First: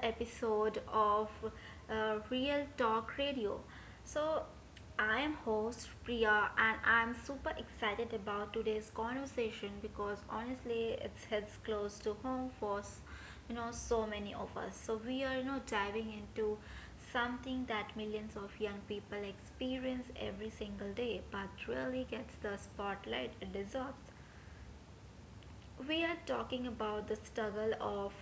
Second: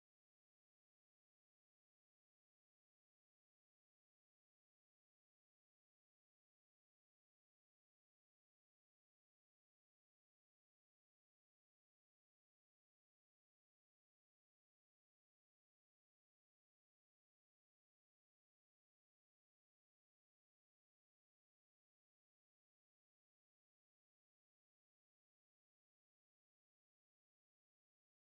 episode of Real Talk Radio. So, I am host Priya and I'm super excited about today's conversation because honestly it hits close to home for so many of us. We are diving into something that millions of young people experience every single day but really gets the spotlight it deserves. We are talking about the struggle of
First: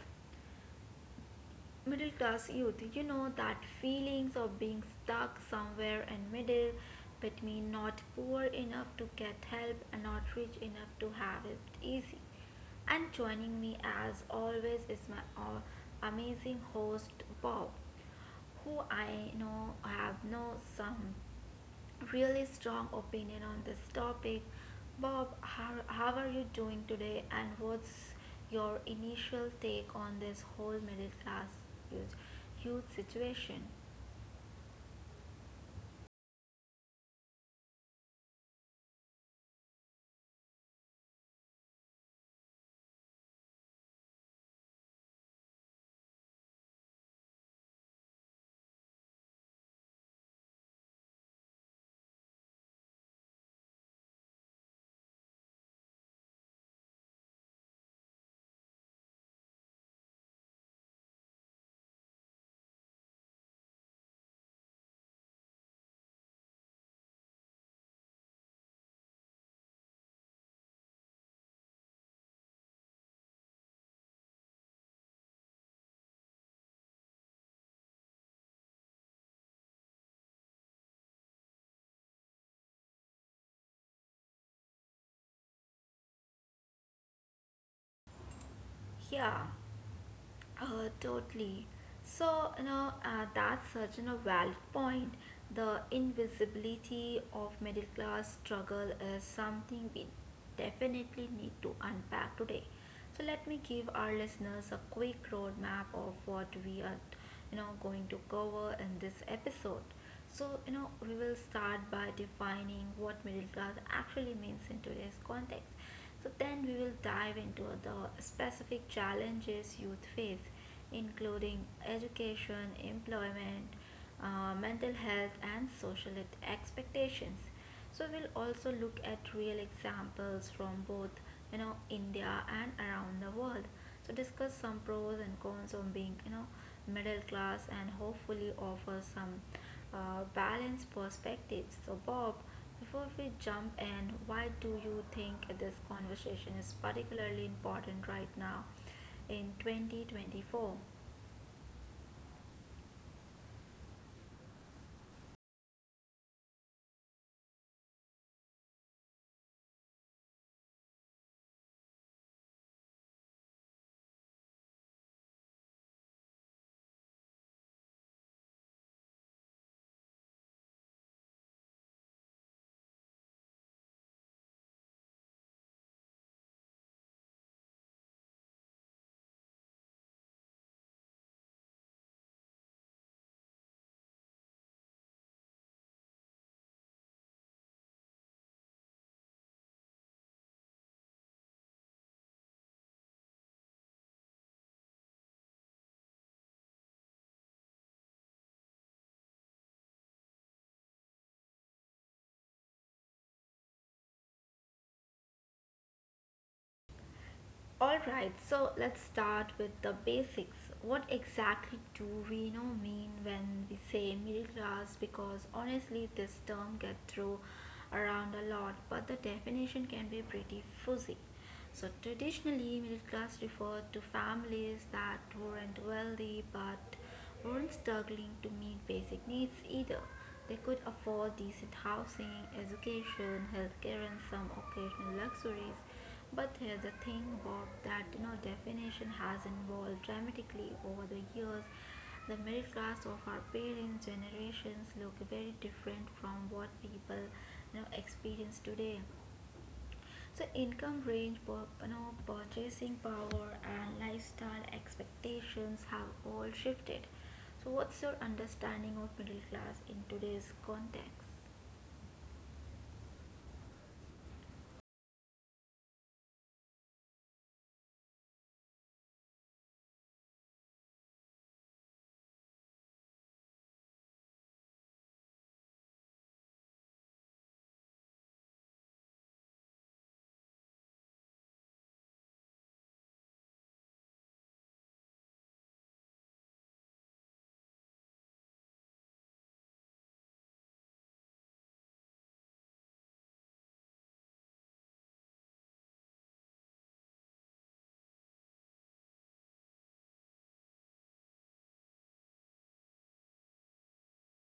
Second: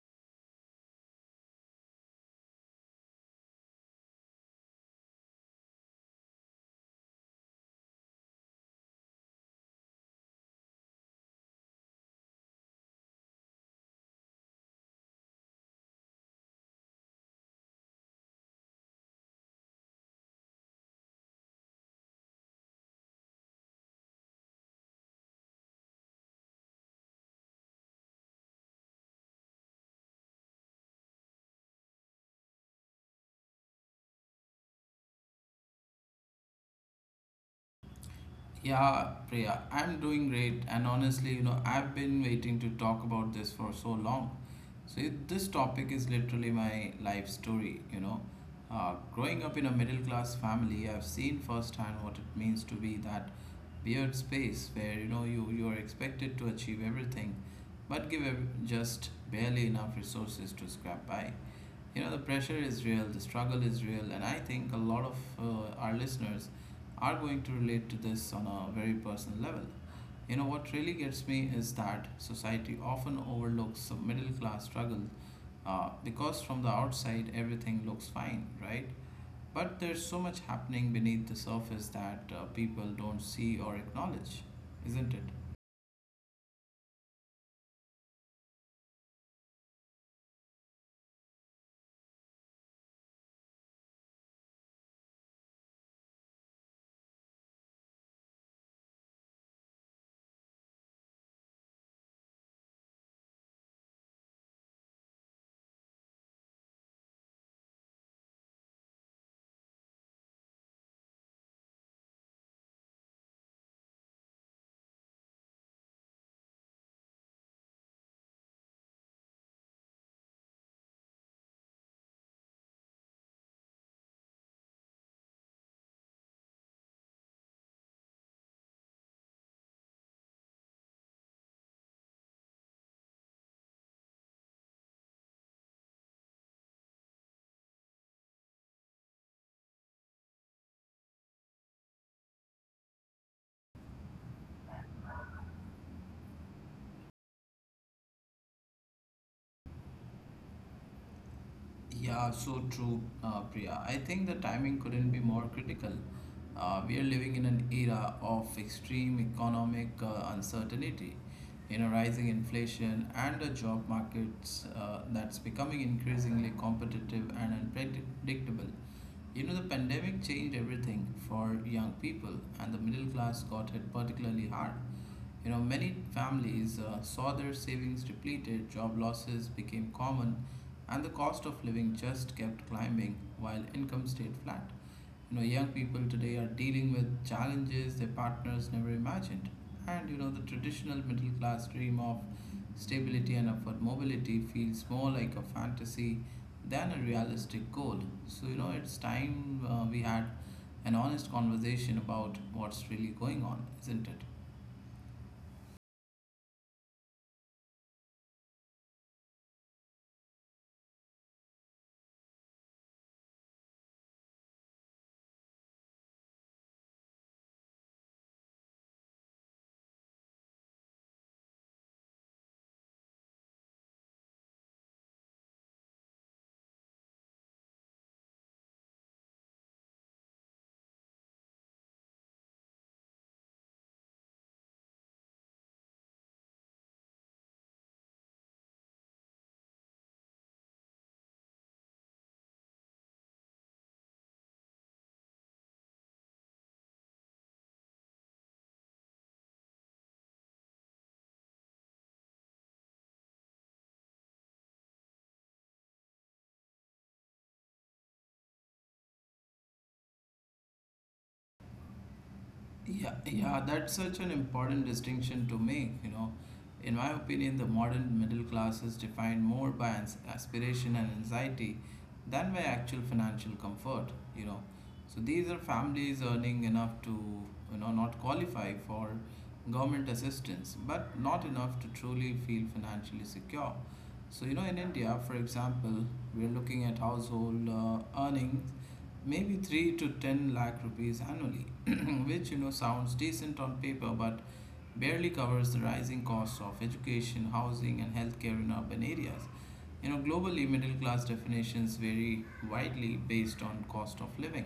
middle class youth, that feelings of being stuck somewhere in middle between not poor enough to get help and not rich enough to have it easy, and joining me as always is my amazing host Bob, who I know have know some really strong opinion on this topic. Bob, how are you doing today and what's your initial take on this whole middle class youth, youth situation? Yeah, Priya, I'm doing great. And honestly, I've been waiting to talk about this for so long. So, this topic is literally my life story. Growing up in a middle class family, I've seen firsthand what it means to be that weird space where, you are expected to achieve everything, but just barely enough resources to scrape by. You know, the pressure is real, the struggle is real, and I think a lot of our listeners are going to relate to this on a very personal level. You know, what really gets me is that society often overlooks the middle class struggle because from the outside everything looks fine, right? But there's so much happening beneath the surface that people don't see or acknowledge, isn't it? Yeah. Totally. That's a valid point. The invisibility of middle class struggle is something we definitely need to unpack today. So, let me give our listeners a quick roadmap of what we are, going to cover in this episode. We will start by defining what middle class actually means in today's context. So, then we will dive into the specific challenges youth face, including education, employment, mental health, and social expectations. So, we'll also look at real examples from both India and around the world. So, discuss some pros and cons of being middle class and hopefully offer some balanced perspectives. So, Bob, before we jump in, why do you think this conversation is particularly important right now in 2024? Yeah, so true, Priya. I think the timing couldn't be more critical. We are living in an era of extreme economic uncertainty, you know, rising inflation and a job markets that's becoming increasingly competitive and unpredictable. You know, the pandemic changed everything for young people, and the middle class got hit particularly hard. You know, many families saw their savings depleted, job losses became common, and the cost of living just kept climbing while income stayed flat. You know, young people today are dealing with challenges their partners never imagined. And you know, the traditional middle class dream of stability and upward mobility feels more like a fantasy than a realistic goal. So, you know, it's time we had an honest conversation about what's really going on, isn't it? Alright, so let's start with the basics. What exactly do we mean when we say middle class? Because honestly, this term gets thrown around a lot, but the definition can be pretty fuzzy. So traditionally, middle class referred to families that weren't wealthy but weren't struggling to meet basic needs either. They could afford decent housing, education, healthcare, and some occasional luxuries, but here's the thing, Bob, that definition has evolved dramatically over the years. The middle class of our parents' generations look very different from what people experience today. So income range, purchasing power and lifestyle expectations have all shifted. So what's your understanding of middle class in today's context? Yeah, yeah, that's such an important distinction to make, you know. In my opinion, the modern middle class is defined more by aspiration and anxiety than by actual financial comfort, you know. So these are families earning enough to, you know, not qualify for government assistance, but not enough to truly feel financially secure. So, you know, in India, for example, we're looking at household earnings maybe 3 to 10 lakh rupees annually, which you know sounds decent on paper but barely covers the rising costs of education, housing, and healthcare in urban areas. You know, globally, middle class definitions vary widely based on cost of living.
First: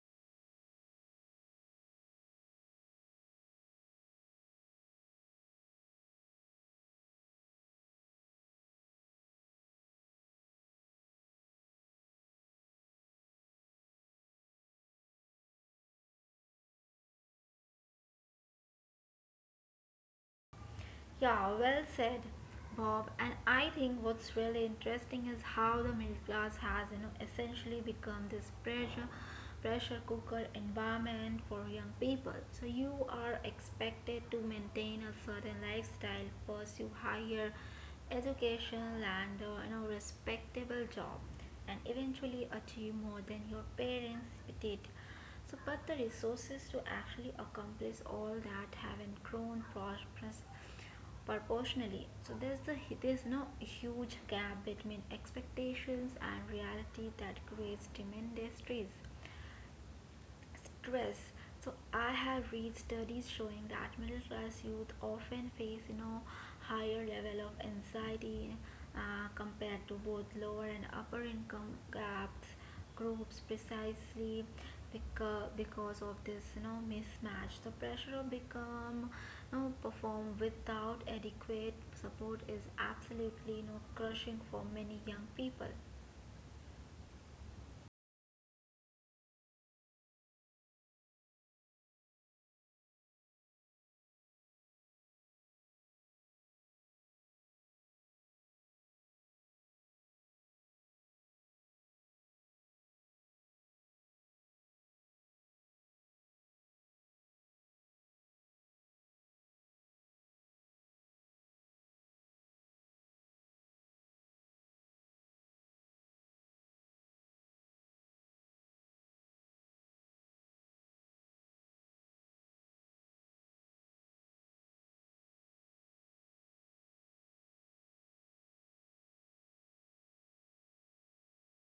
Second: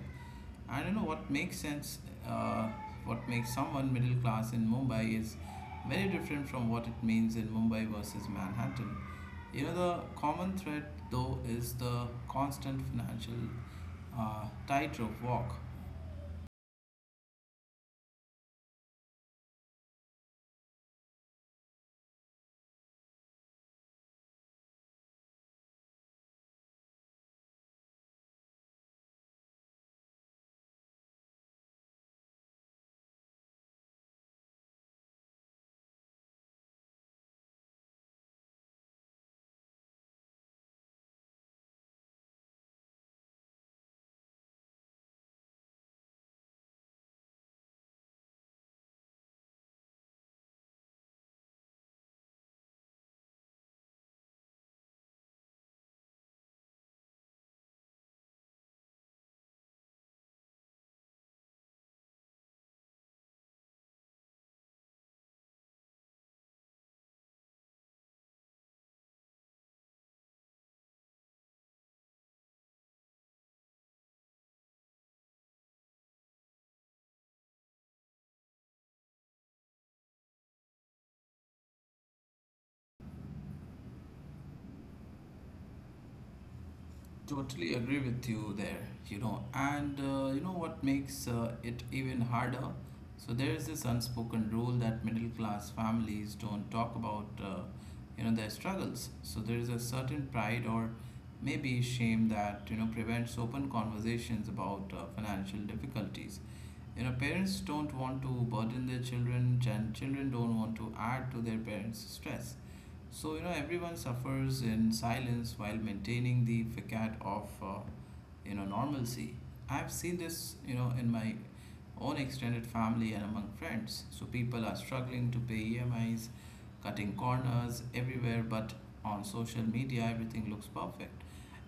I don't know what makes sense, uh, what makes someone middle class in Mumbai is very different from what it means in Mumbai versus Manhattan. You know, the common thread though is the constant financial tightrope walk. Yeah, well said, Bob. And I think what's really interesting is how the middle class has, essentially become this pressure cooker environment for young people. So you are expected to maintain a certain lifestyle, pursue higher education and respectable job and eventually achieve more than your parents did. So, but the resources to actually accomplish all that haven't grown prosperous proportionally, so there's no huge gap between expectations and reality that creates tremendous stress. So I have read studies showing that middle class youth often face, higher level of anxiety compared to both lower and upper income gaps groups, precisely because of this mismatch. The pressure of become, perform without adequate support is absolutely, crushing for many young people. Totally agree with you there, you know, and you know what makes it even harder? So there is this unspoken rule that middle class families don't talk about, you know, their struggles. So there is a certain pride or maybe shame that, you know, prevents open conversations about financial difficulties. You know, parents don't want to burden their children, and children don't want to add to their parents' stress. So, you know, everyone suffers in silence while maintaining the facade of, you know, normalcy. I've seen this, you know, in my own extended family and among friends. So, people are struggling to pay EMIs, cutting corners everywhere, but on social media, everything looks perfect.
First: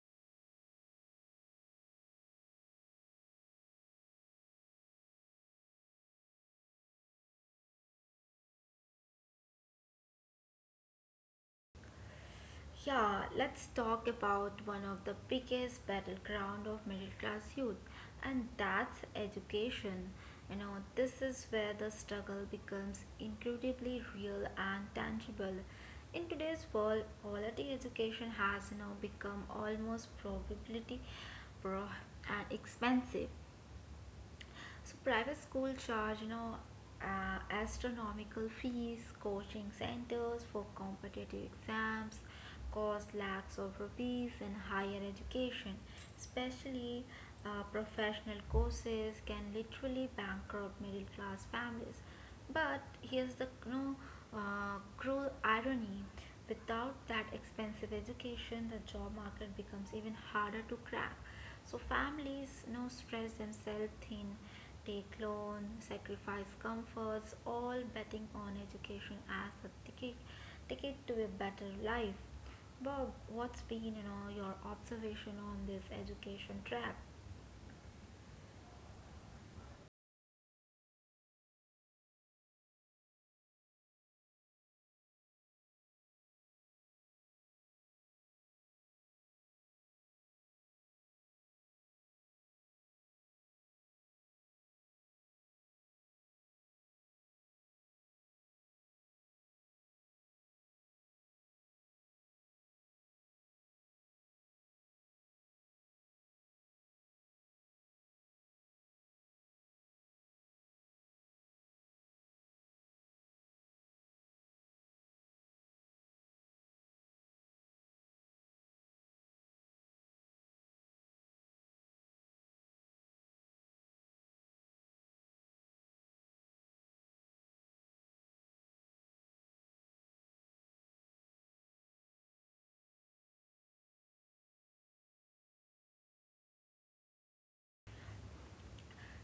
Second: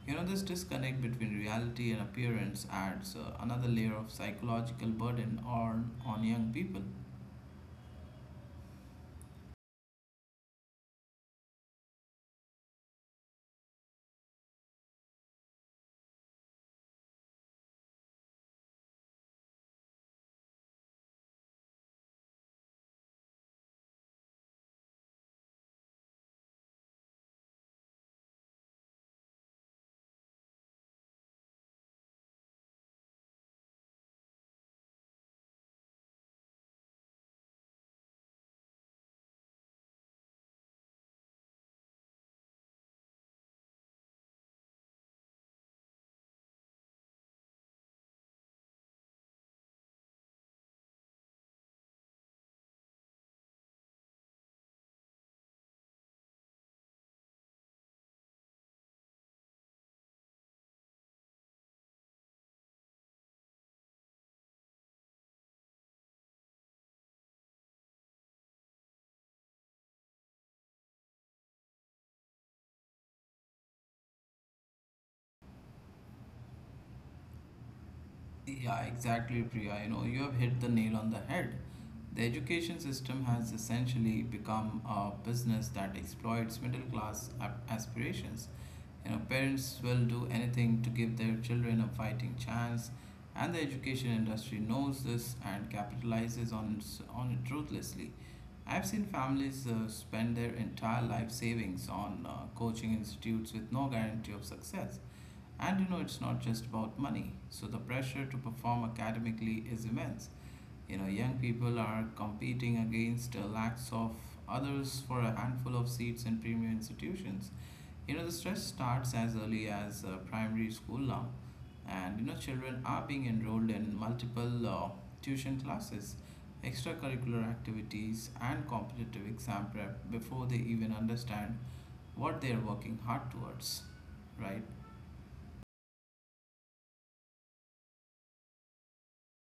You know, this disconnect between reality and appearance adds another layer of psychological burden on young people. Yeah, let's talk about one of the biggest battleground of middle class youth, and that's education. You know, this is where the struggle becomes incredibly real and tangible. In today's world, quality education has, become almost probability pro and expensive. So private school charge, astronomical fees, coaching centers for competitive exams, cost lakhs of rupees in higher education, especially professional courses can literally bankrupt middle class families. But here's the, cruel irony. Without that expensive education, the job market becomes even harder to crack. So families, stress themselves thin. Take loans, sacrifice comforts, all betting on education as a ticket to a better life. Bob, what's been, your observation on this education trap? Yeah, exactly, Priya. You know, you have hit the nail on the head. The education system has essentially become a business that exploits middle class aspirations. You know, parents will do anything to give their children a fighting chance, and the education industry knows this and capitalizes on on it ruthlessly. I've seen families spend their entire life savings on coaching institutes with no guarantee of success. And you know, it's not just about money. So the pressure to perform academically is immense. You know, young people are competing against the lakhs of others for a handful of seats in premier institutions. You know, the stress starts as early as primary school now. And you know, children are being enrolled in multiple tuition classes, extracurricular activities, and competitive exam prep before they even understand what they are working hard towards, right?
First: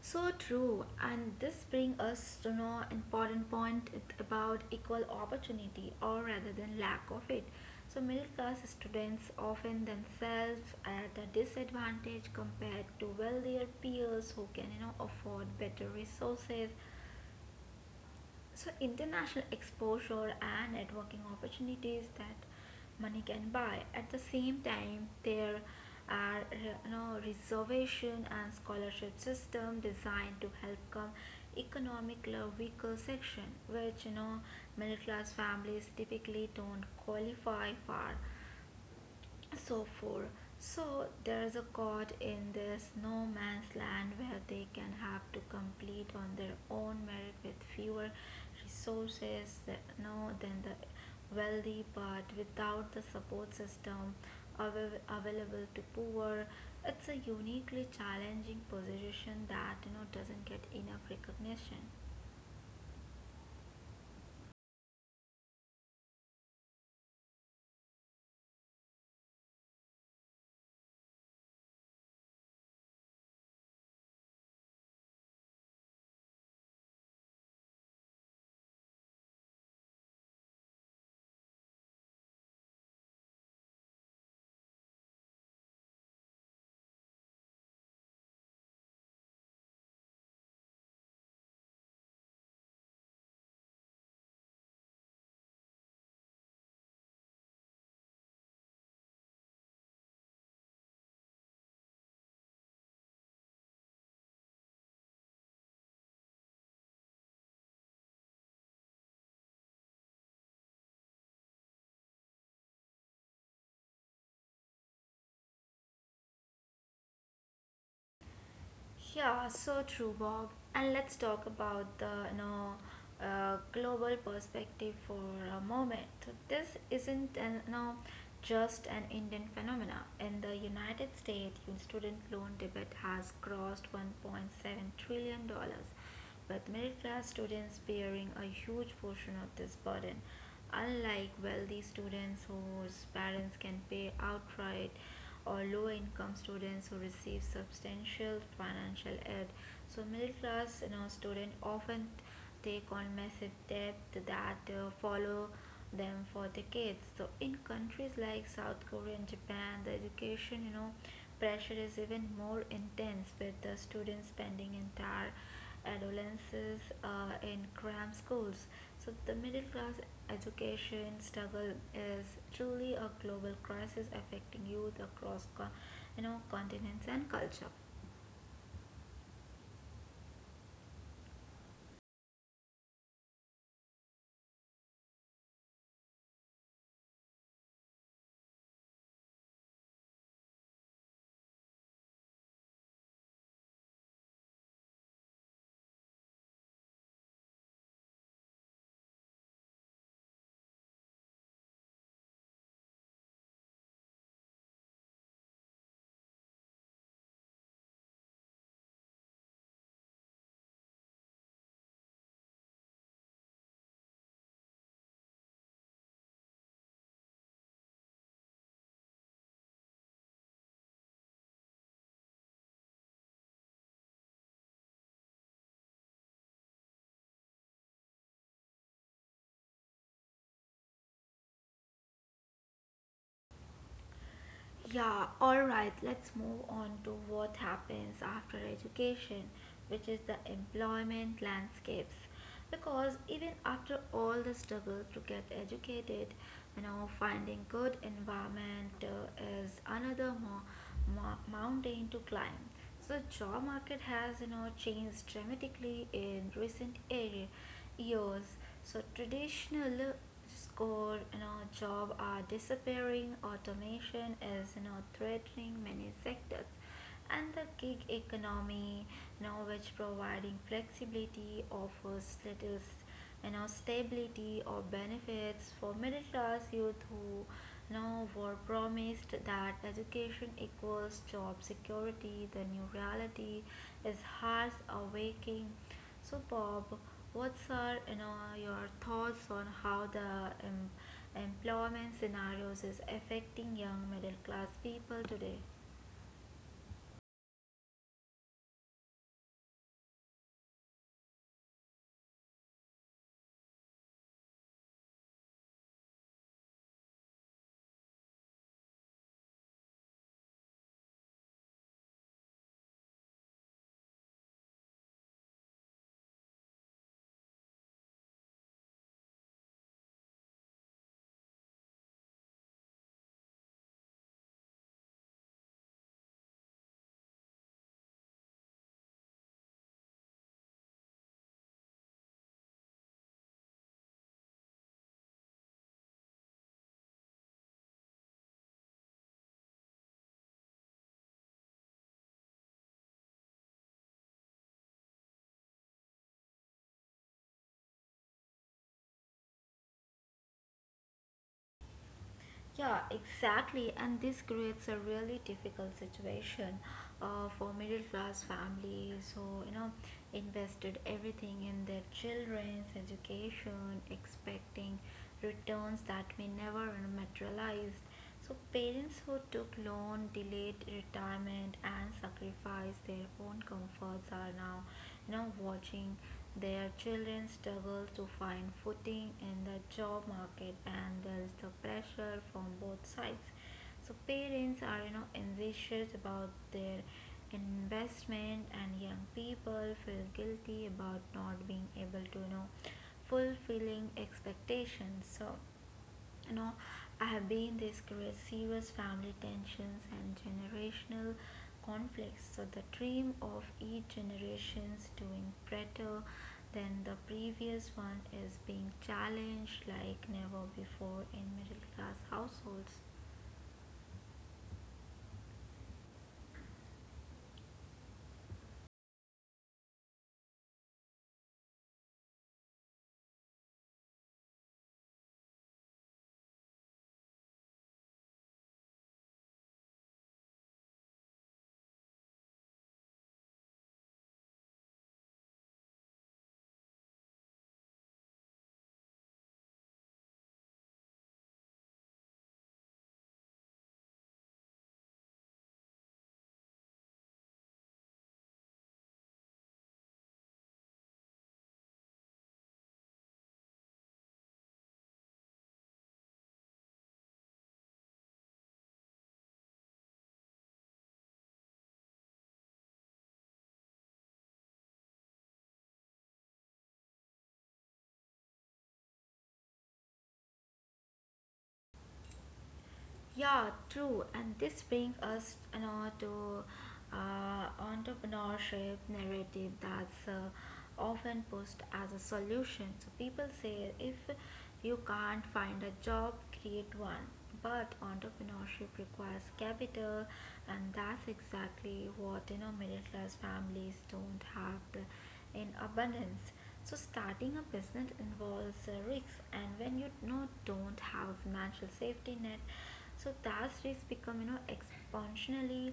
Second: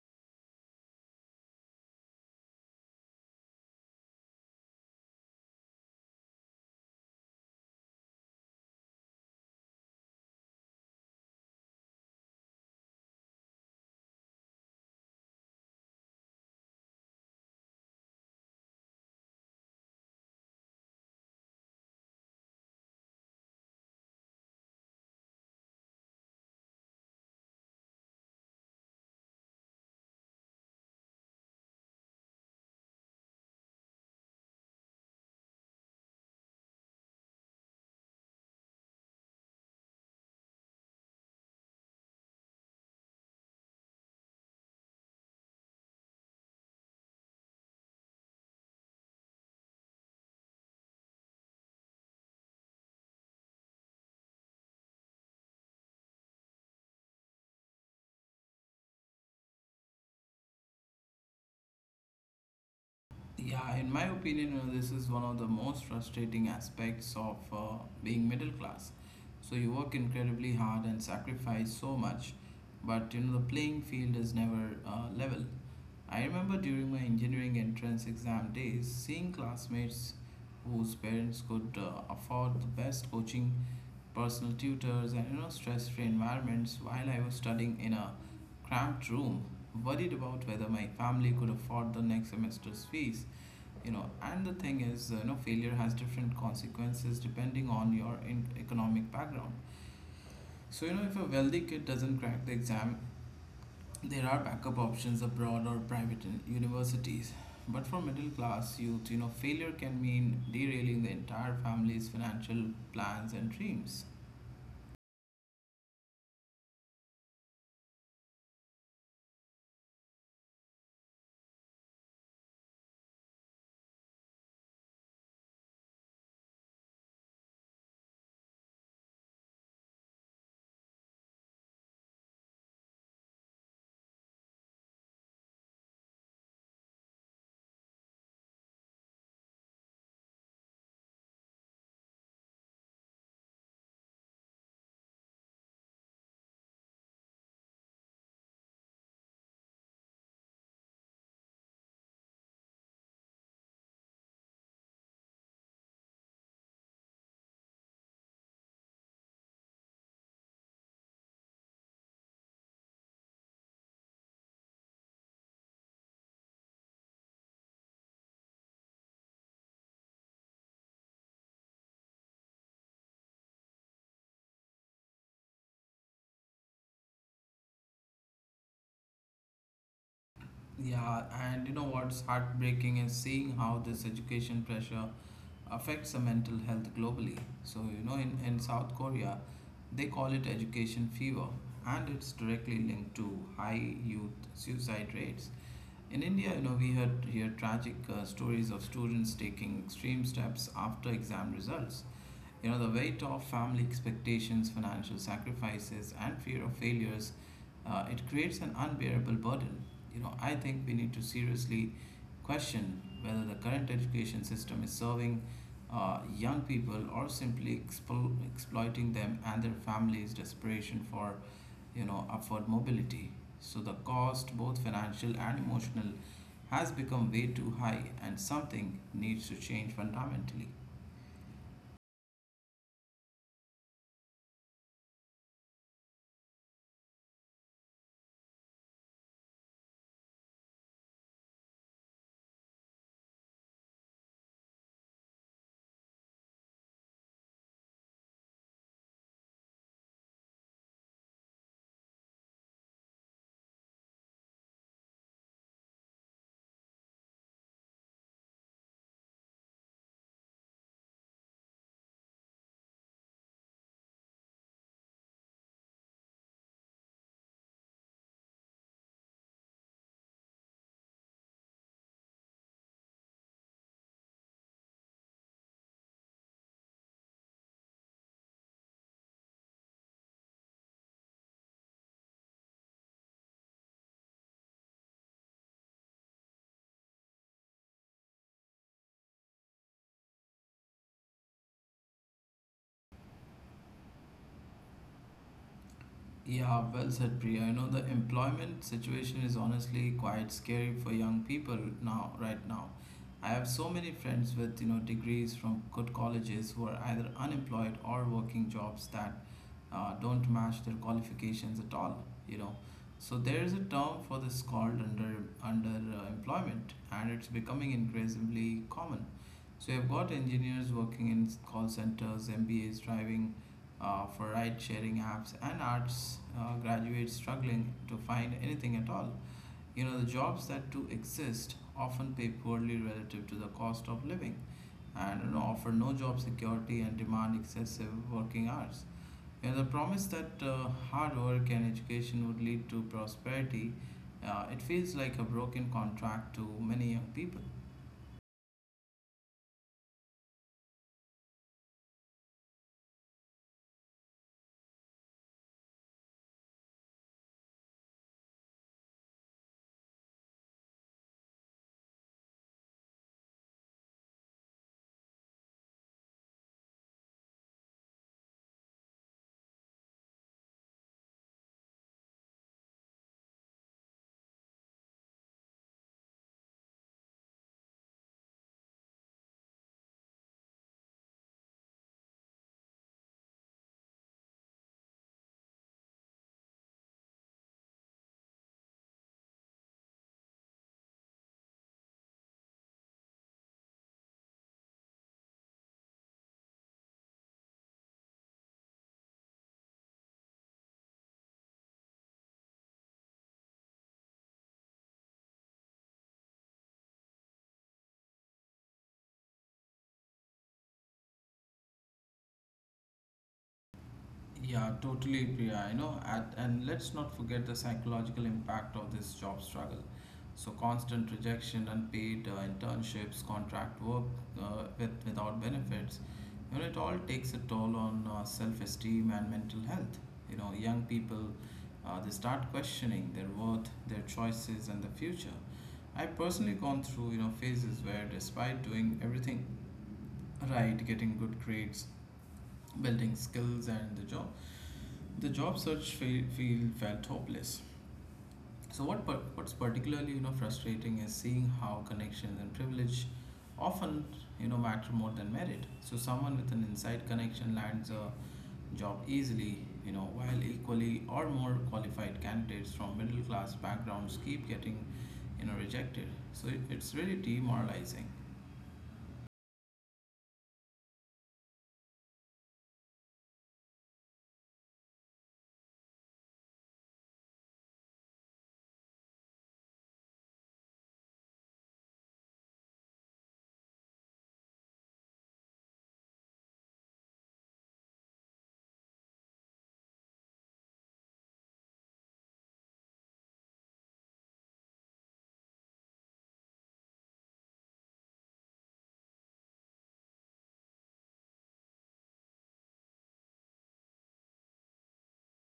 So true, and this brings us to know important point about equal opportunity, or rather than lack of it. So middle class students often themselves at a disadvantage compared to wealthier peers who can, afford better resources, so international exposure and networking opportunities that money can buy. At the same time there are, reservation and scholarship system designed to help come economically weaker section which, middle class families typically don't qualify for, so four. So there's a court in this no man's land where they can have to complete on their own merit with fewer resources, no, than the wealthy, but without the support system available to poor. It's a uniquely challenging position that, doesn't get enough recognition. Yeah, in my opinion, this is one of the most frustrating aspects of being middle class. So you work incredibly hard and sacrifice so much, but you know the playing field is never level. I remember during my engineering entrance exam days, seeing classmates whose parents could afford the best coaching, personal tutors, and you know stress-free environments, while I was studying in a cramped room, worried about whether my family could afford the next semester's fees. You know, and the thing is you know failure has different consequences depending on your economic background. So you know if a wealthy kid doesn't crack the exam, there are backup options abroad or private universities, but for middle class youth you know failure can mean derailing the entire family's financial plans and dreams. Yeah, so true, Bob. And let's talk about the, global perspective for a moment. So this isn't an, just an Indian phenomena. In the United States, student loan debt has crossed 1.7 trillion dollars with middle class students bearing a huge portion of this burden. Unlike wealthy students whose parents can pay outright, or low income students who receive substantial financial aid, so middle class, students often they call massive debt that follow them for decades. So in countries like South Korea and Japan the education, pressure is even more intense, with the students spending entire adolescences in cram schools. So the middle class education struggle is truly a global crisis affecting youth across continents and culture. Yeah, and you know what's heartbreaking is seeing how this education pressure affects the mental health globally. So, you know, in South Korea, they call it education fever, and it's directly linked to high youth suicide rates. In India, you know, we hear tragic stories of students taking extreme steps after exam results. You know, the weight of family expectations, financial sacrifices, and fear of failures, it creates an unbearable burden. You know, I think we need to seriously question whether the current education system is serving young people or simply exploiting them and their families' desperation for, you know, upward mobility. So the cost, both financial and emotional, has become way too high, and something needs to change fundamentally. Yeah, alright, let's move on to what happens after education, which is the employment landscapes. Because even after all the struggle to get educated, you know, finding good environment is another mountain to climb. So job market has, changed dramatically in recent area years. So traditional score you know job are disappearing, automation is, threatening many sectors, and the gig economy now which providing flexibility offers little, stability or benefits for middle class youth who, were promised that education equals job security. The new reality is harsh awakening. So Bob, what's are, your thoughts on how the em- employment scenarios is affecting young middle class people today? Yeah, well said, Priya. You know, the employment situation is honestly quite scary for young people now, right now. I have so many friends with, you know, degrees from good colleges who are either unemployed or working jobs that don't match their qualifications at all. You know, so there is a term for this called under under employment, and it's becoming increasingly common. So you've got engineers working in call centers, mbas driving for ride sharing apps, and arts graduates struggling to find anything at all. You know, the jobs that do exist often pay poorly relative to the cost of living, and you know, offer no job security and demand excessive working hours. Yeah, the promise that hard work and education would lead to prosperity, it feels like a broken contract to many young people. Yeah, exactly. And this creates a really difficult situation for middle class families who, invested everything in their children's education, expecting returns that may never materialize. So, parents who took loan, delayed retirement, and sacrificed their own comforts are now, watching their children struggle to find footing in the job market, and there is the pressure from both sides. So, parents are, anxious about their investment, and young people feel guilty about not being able to, fulfilling expectations. So, you know I have been, this creates serious family tensions and generational conflicts. So the dream of each generation's doing better than the previous one is being challenged like never before in middle class households. Yeah, totally, Priya. And let's not forget the psychological impact of this job struggle. So, constant rejection, unpaid internships, contract work without benefits, you know, it all takes a toll on self esteem and mental health. You know, young people, they start questioning their worth, their choices, and the future. I personally gone through, you know, phases where despite doing everything right, getting good grades, building skills and the job search field felt hopeless. So what's particularly you know frustrating is seeing how connections and privilege often you know matter more than merit. So someone with an inside connection lands a job easily, you know, while equally or more qualified candidates from middle class backgrounds keep getting you know rejected. So it's really demoralizing. Yeah, true. And this brings us, to entrepreneurship narrative that's, often pushed as a solution. So people say if you can't find a job, create one. But entrepreneurship requires capital, and that's exactly what, middle class families don't have the, in abundance. So starting a business involves risks, and when you, don't have a financial safety net, so those risks become, exponentially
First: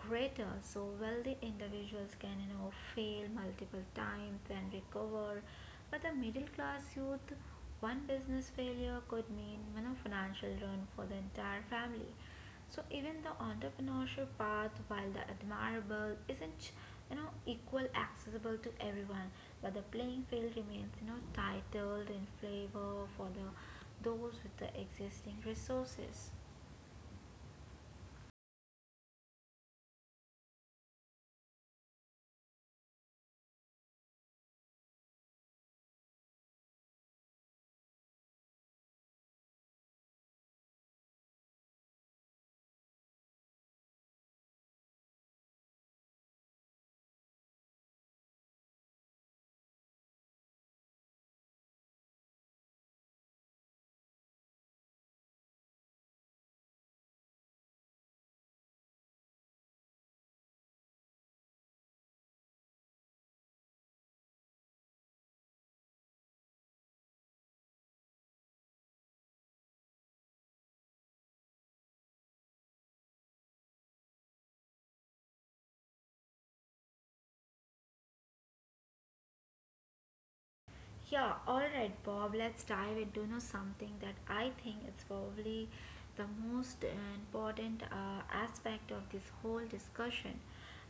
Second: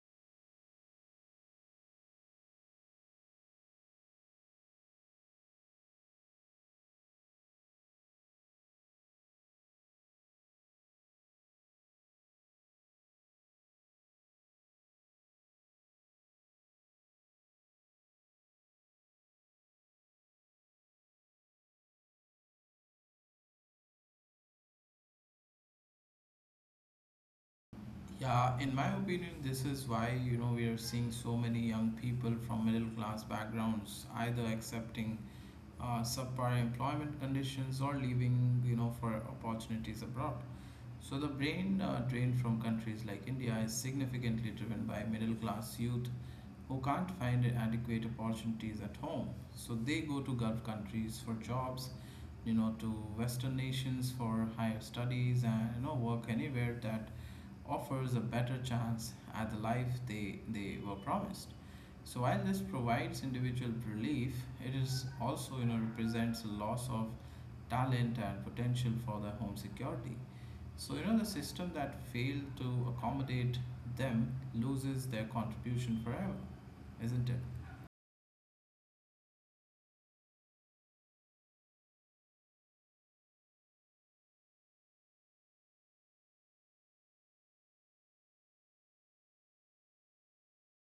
greater. So wealthy individuals can, fail multiple times and recover, but the middle class youth, one business failure could mean, financial ruin for the entire family. So even the entrepreneurship path while the admirable isn't, equal accessible to everyone, but the playing field remains, titled in favor for the those with the existing resources. Yeah, in my opinion, this is why you know we are seeing so many young people from middle class backgrounds either accepting subpar employment conditions or leaving you know for opportunities abroad. So the brain drain from countries like India is significantly driven by middle class youth who can't find adequate opportunities at home. So they go to Gulf countries for jobs, you know, to Western nations for higher studies, and you know work anywhere that offers a better chance at the life they were promised. So while this provides individual relief, it is also you know represents a loss of talent and potential for the home security. So, you know, the system that failed to accommodate them loses their contribution forever, isn't it? Yeah, all right, Bob. Let's dive into, something that I think it's probably the most important aspect of this whole discussion,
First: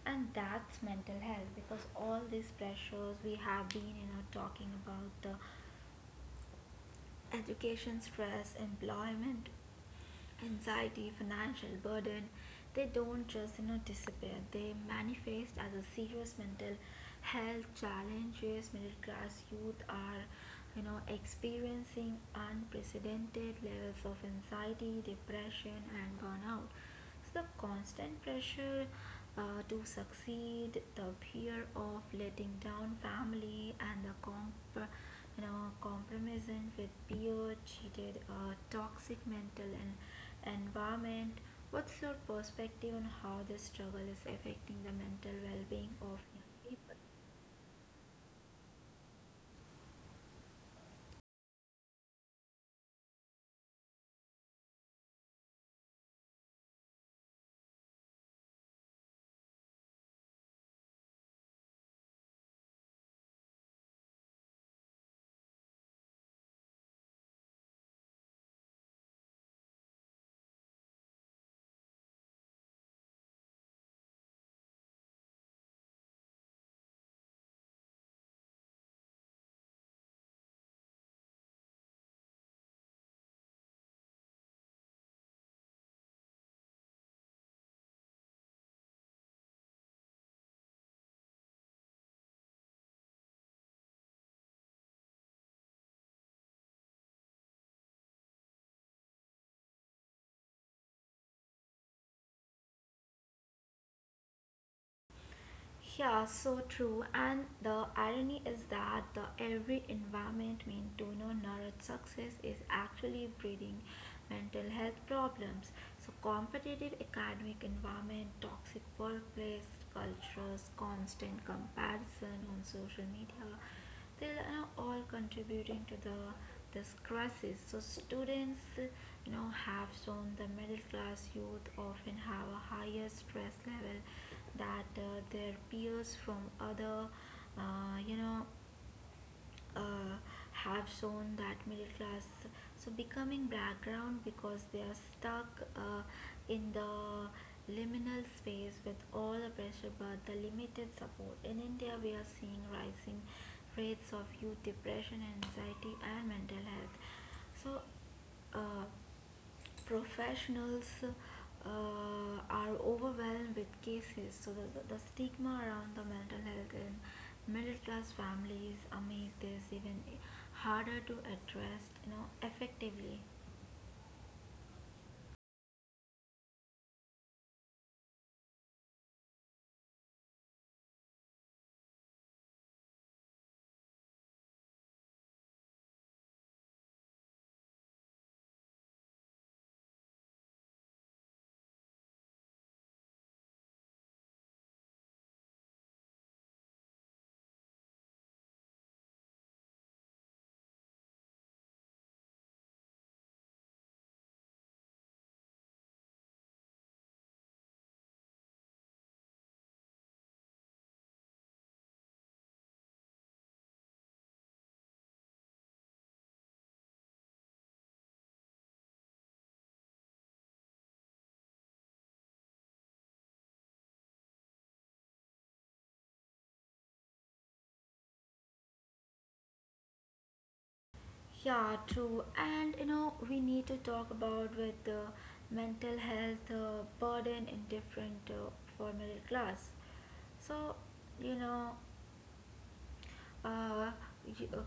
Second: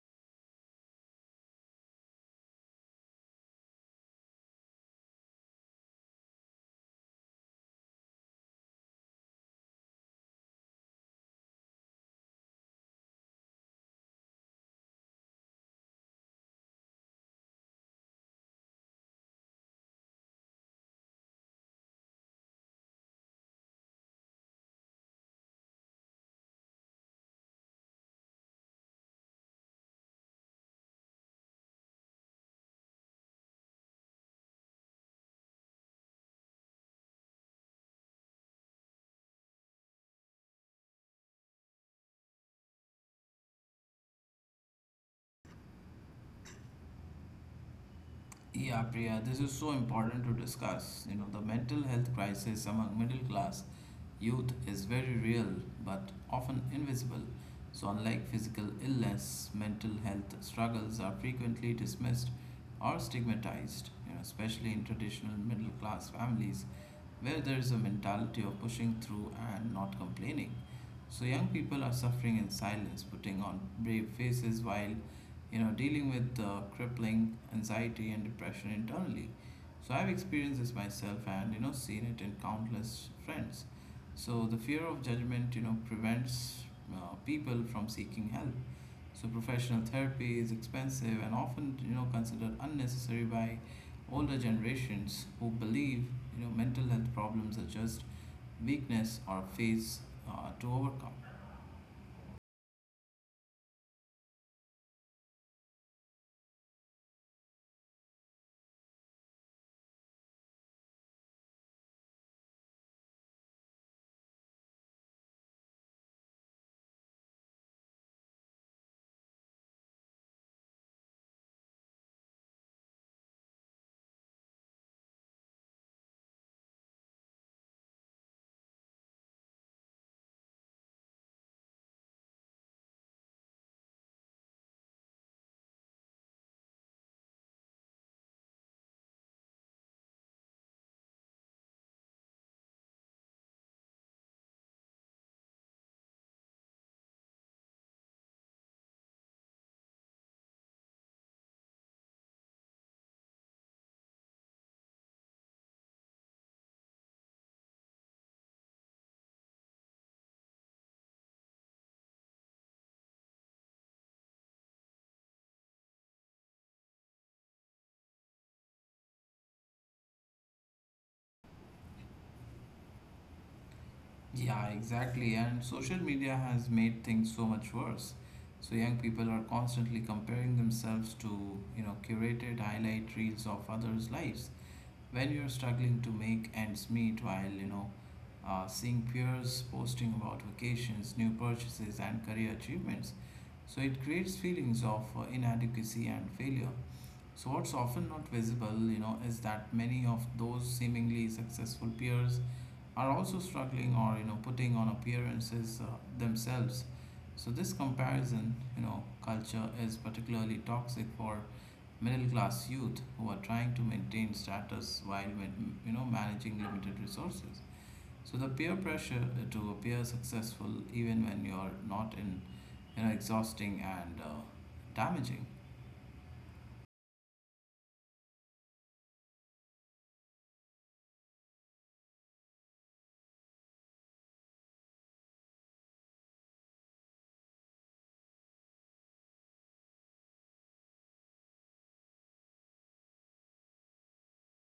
and that's mental health. Because all these pressures we have been, talking about, the education stress, employment, anxiety, financial burden, they don't just, disappear. They manifest as a serious mental health challenges. Middle class youth are, experiencing unprecedented levels of anxiety, depression, and burnout. So the constant pressure to succeed, the fear of letting down family, and the compromising with peer cheated, toxic mental and environment. What's your perspective on how this struggle is affecting the mental well-being of young people? Yeah, Priya, this is so important to discuss. You know, the mental health crisis among middle class youth is very real but often invisible. So, unlike physical illness, mental health struggles are frequently dismissed or stigmatized, you know, especially in traditional middle class families, where there is a mentality of pushing through and not complaining. So young people are suffering in silence, putting on brave faces while you know dealing with the crippling anxiety and depression internally. So I've experienced this myself and you know seen it in countless friends. So the fear of judgment you know prevents people from seeking help. So professional therapy is expensive and often considered unnecessary by older generations who believe mental health problems are just weakness or phase to overcome. Yeah, so true. And the irony is that the every environment mean to know nurtured success is actually breeding mental health problems. So competitive academic environment, toxic workplace cultures, constant comparison on social media, they are all contributing to the this crisis. So students have shown the middle class youth often have a higher stress level that their peers from other uh, you know uh, have shown that middle class so becoming background because they are stuck uh, in the liminal space with all the pressure but the limited support in india. We are seeing rising rates of youth depression, anxiety and mental health. So uh, professionals are overwhelmed with cases, so the stigma around the mental health in middle class families make this even harder to address, effectively. Yeah, exactly. And social media has made things so much worse. So young people are constantly comparing themselves to curated highlight reels of others' lives when you're struggling to make ends meet while seeing peers posting about vacations, new purchases, and career achievements. So it creates feelings of inadequacy and failure. So what's often not visible, is that many of those seemingly successful peers are also struggling or putting on appearances themselves. So this comparison, culture is particularly toxic for middle class youth who are trying to maintain status while managing limited resources. So the peer pressure to appear successful even when you are not in, exhausting and damaging. Yeah, true. And we need to talk about with the mental health burden in different for middle class. So, you know, uh,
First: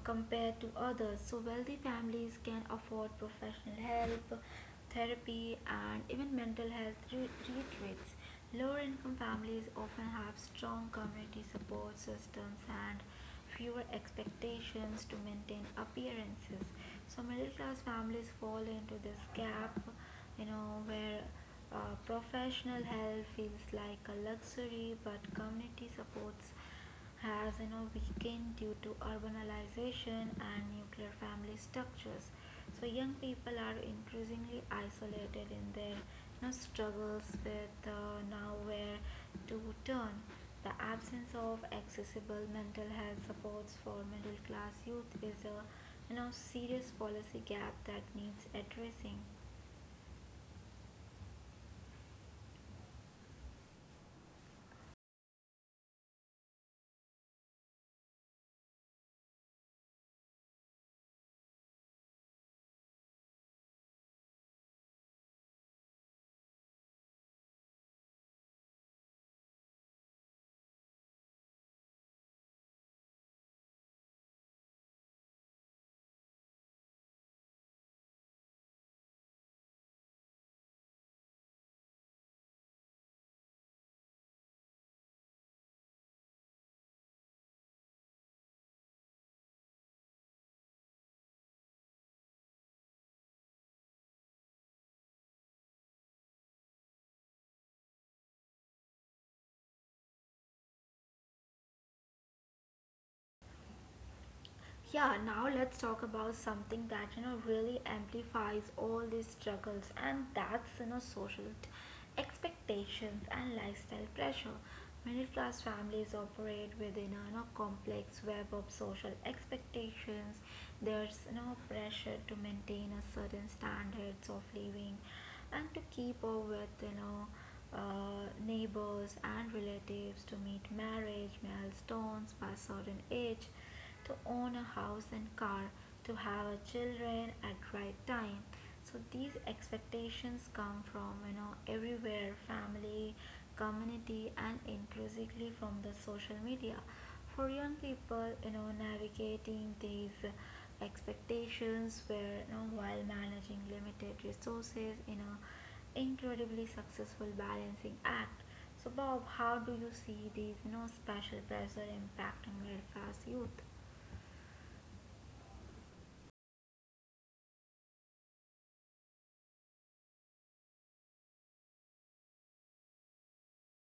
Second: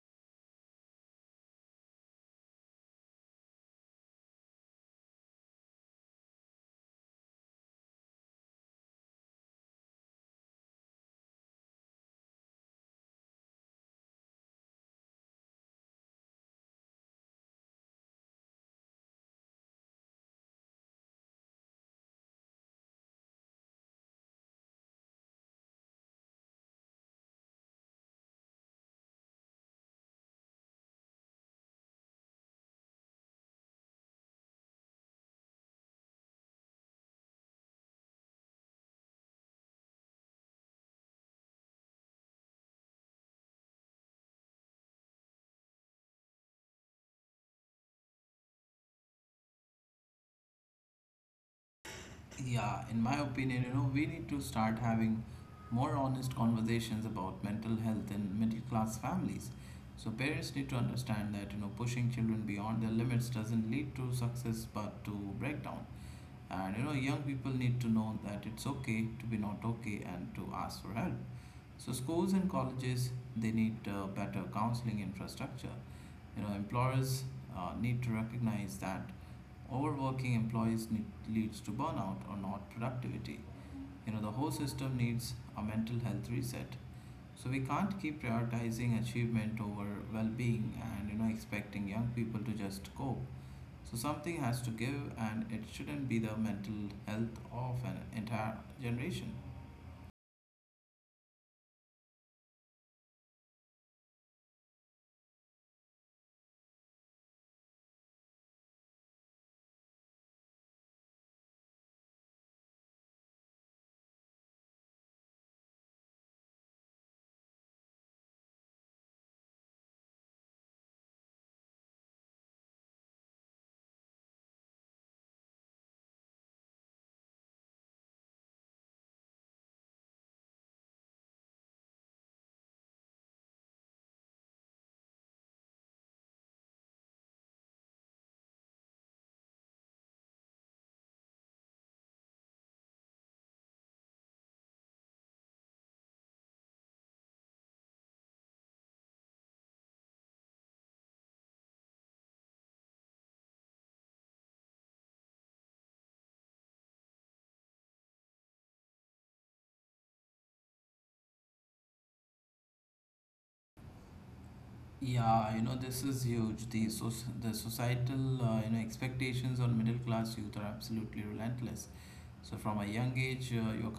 compared to others. So wealthy families can afford professional help, therapy, and even mental health retreats. Lower income families often have strong community support systems and fewer expectations to maintain appearances. So middle class families fall into this gap, where professional help feels like a luxury, but community supports has weakened due to urbanization and nuclear family structures. So young people are increasingly isolated in their struggles with now where to turn. The absence of accessible mental health supports for middle class youth is a serious policy gap that needs addressing. Yeah, in my opinion, we need to start having more honest conversations about mental health in middle class families. So parents need to understand that, pushing children beyond their limits doesn't lead to success but to breakdown. And you know, young people need to know that it's okay to be not okay and to ask for help. So schools and colleges, they need better counseling infrastructure. You know, employers need to recognize that overworking employees need, leads to burnout or not productivity. You know, the whole system needs a mental health reset. So we can't keep prioritizing achievement over well-being and expecting young people to just cope. So something has to give, and it shouldn't be the mental health of an entire generation. Yeah, now let's talk about something that really amplifies all these struggles, and that's expectations and lifestyle pressure. Middle class families operate within a complex web of social expectations. There's pressure to maintain a certain standards of living, and to keep up with neighbors and relatives, to meet marriage milestones by certain age, to own a house and car, to have a children at right time. So these expectations come from everywhere: family, community, and inclusively from the social media. For young people, navigating these expectations where while managing limited resources in a incredibly successful balancing act. So Bob, how do you see these special pressure impacting middle class youth? Yeah, you know, this is huge. The so the societal you know, expectations on middle class youth are absolutely relentless. So from a young age, your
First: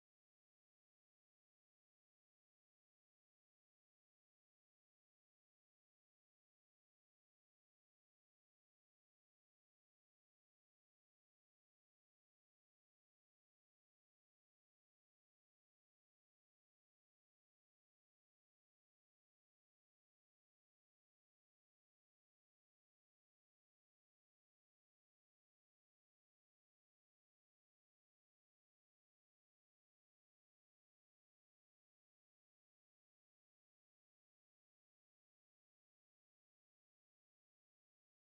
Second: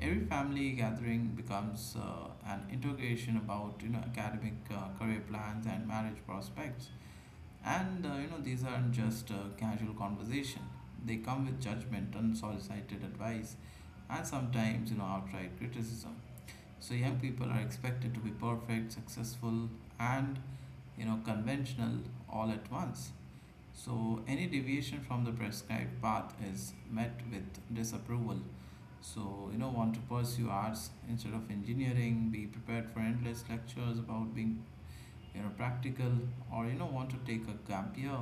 every family gathering becomes an interrogation about, you know, academic career plans and marriage prospects. And you know, these aren't just casual conversation. They come with judgment, unsolicited advice, and sometimes, you know, outright criticism. So young people are expected to be perfect, successful, and, you know, conventional all at once. So any deviation from the prescribed path is met with disapproval. So, you know, want to pursue arts instead of engineering, be prepared for endless lectures about being, you know, practical, or, you know, want to take a gap year.